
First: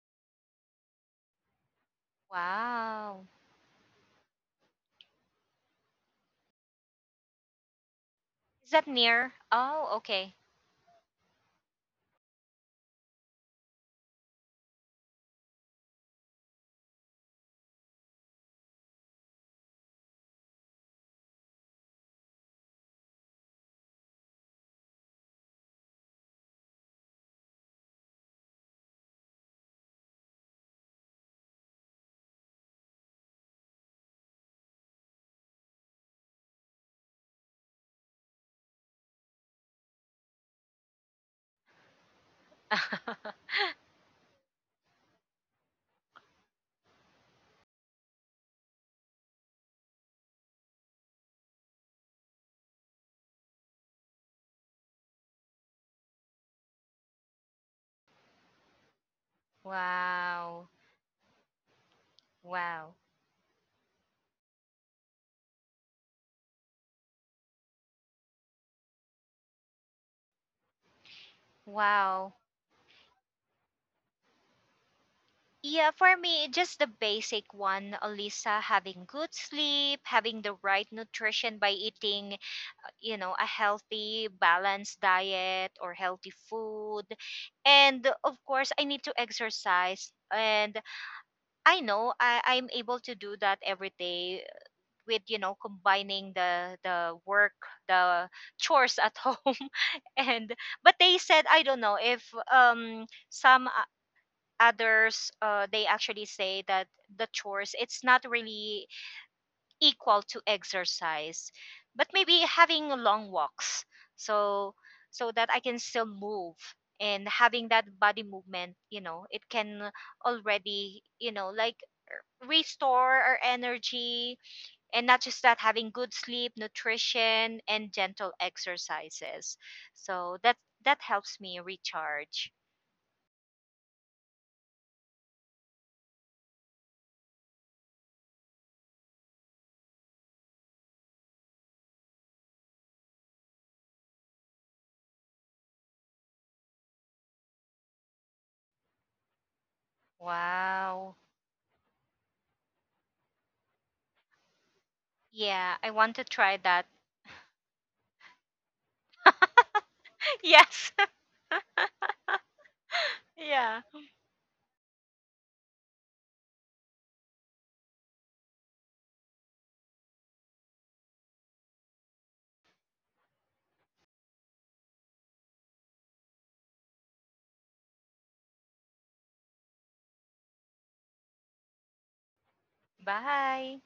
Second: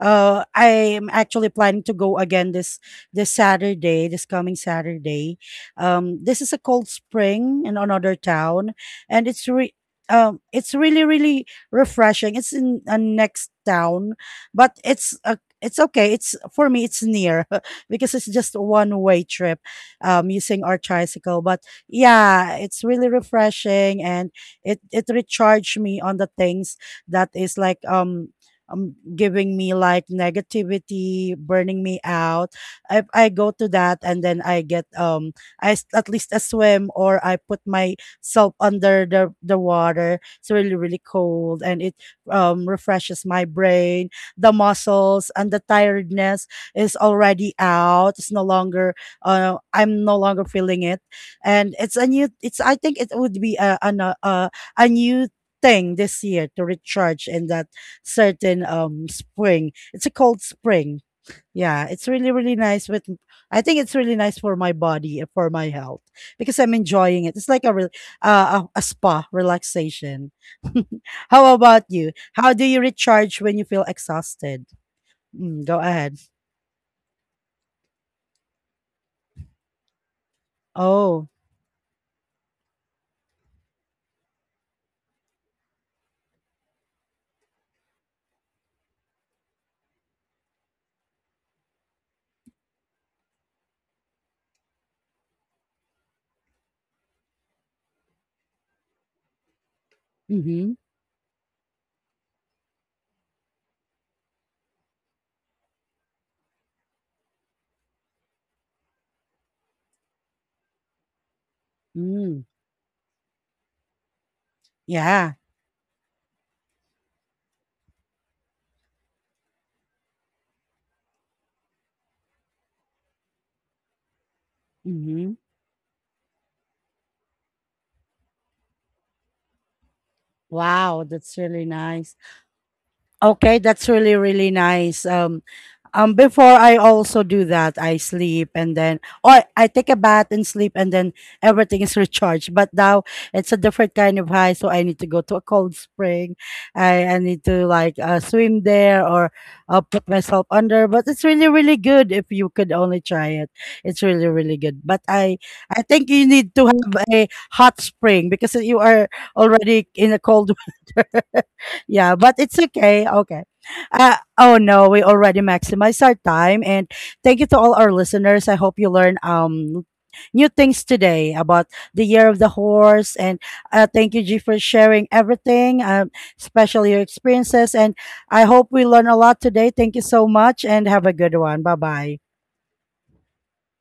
uh, I'm actually planning to go again this
Wow.
this Saturday, this coming Saturday. Um, this is a cold spring in another
Is
town,
that
and
near?
it's re-
Oh, okay.
um, it's really really refreshing. It's in a next town, but it's a it's okay. It's for me. It's near because it's just a one way trip, um, using our tricycle. But yeah, it's really refreshing and it it recharged me on the things that is like um um, giving me like negativity, burning me out. If I go to that and then I get um I s- at least a swim or I put myself under the the water. It's really really cold and it um refreshes my brain, the muscles, and the tiredness is already out. It's no longer uh I'm no longer feeling it, and it's a new. It's I think it would be a a a, a new thing this year to recharge in that certain um spring. It's a cold
Wow.
spring. Yeah, it's really really nice
Wow.
with I think it's really nice for my body and for my health because I'm enjoying it. It's like a re- uh, a, a spa relaxation. How about you?
Wow.
How do you recharge when you feel exhausted? Mm, go
Yeah, for
ahead.
me, just the basic one, Alisa, having good sleep, having the right
Oh,
nutrition by eating, uh, you know, a healthy, balanced diet or healthy food. And of course, I need to exercise, and I know I, I'm able to do that every day with, you know, combining the the work, the chores at home. And
mm-hmm.
but they said, I don't know if um some o- others uh, they actually say that the chores, it's not really equal to exercise, but maybe
Mm,
having long walks. So so
yeah.
that I can still move, and having that body movement, you know, it can already, you know, like restore our energy. And not
Mm-hmm.
just that, having good sleep, nutrition, and gentle exercises, so that that
Wow,
helps
that's
me
really nice.
recharge.
Okay, that's really really nice. Um Um, before I also do that, I sleep and then, or I take a bath and sleep and then everything is recharged. But now it's a different kind of high, so I need to go to a cold spring. I, I need to like uh, swim there or uh, put myself under. But
Wow.
it's really really good if you could only try it. It's really really good. But I
Yeah, I
I think
want to
you
try
need to
that.
have a hot spring because you are already in a cold
Yes.
weather. Yeah, but it's okay. Okay.
Yeah.
Uh, oh no, we already maximized our time. And thank you to all our listeners. I hope you learn um new things today about the year of the horse. And uh, thank you, G, for sharing everything, um, especially your experiences. And I hope we learn a lot today. Thank you so much, and have a good one. Bye bye.
Bye.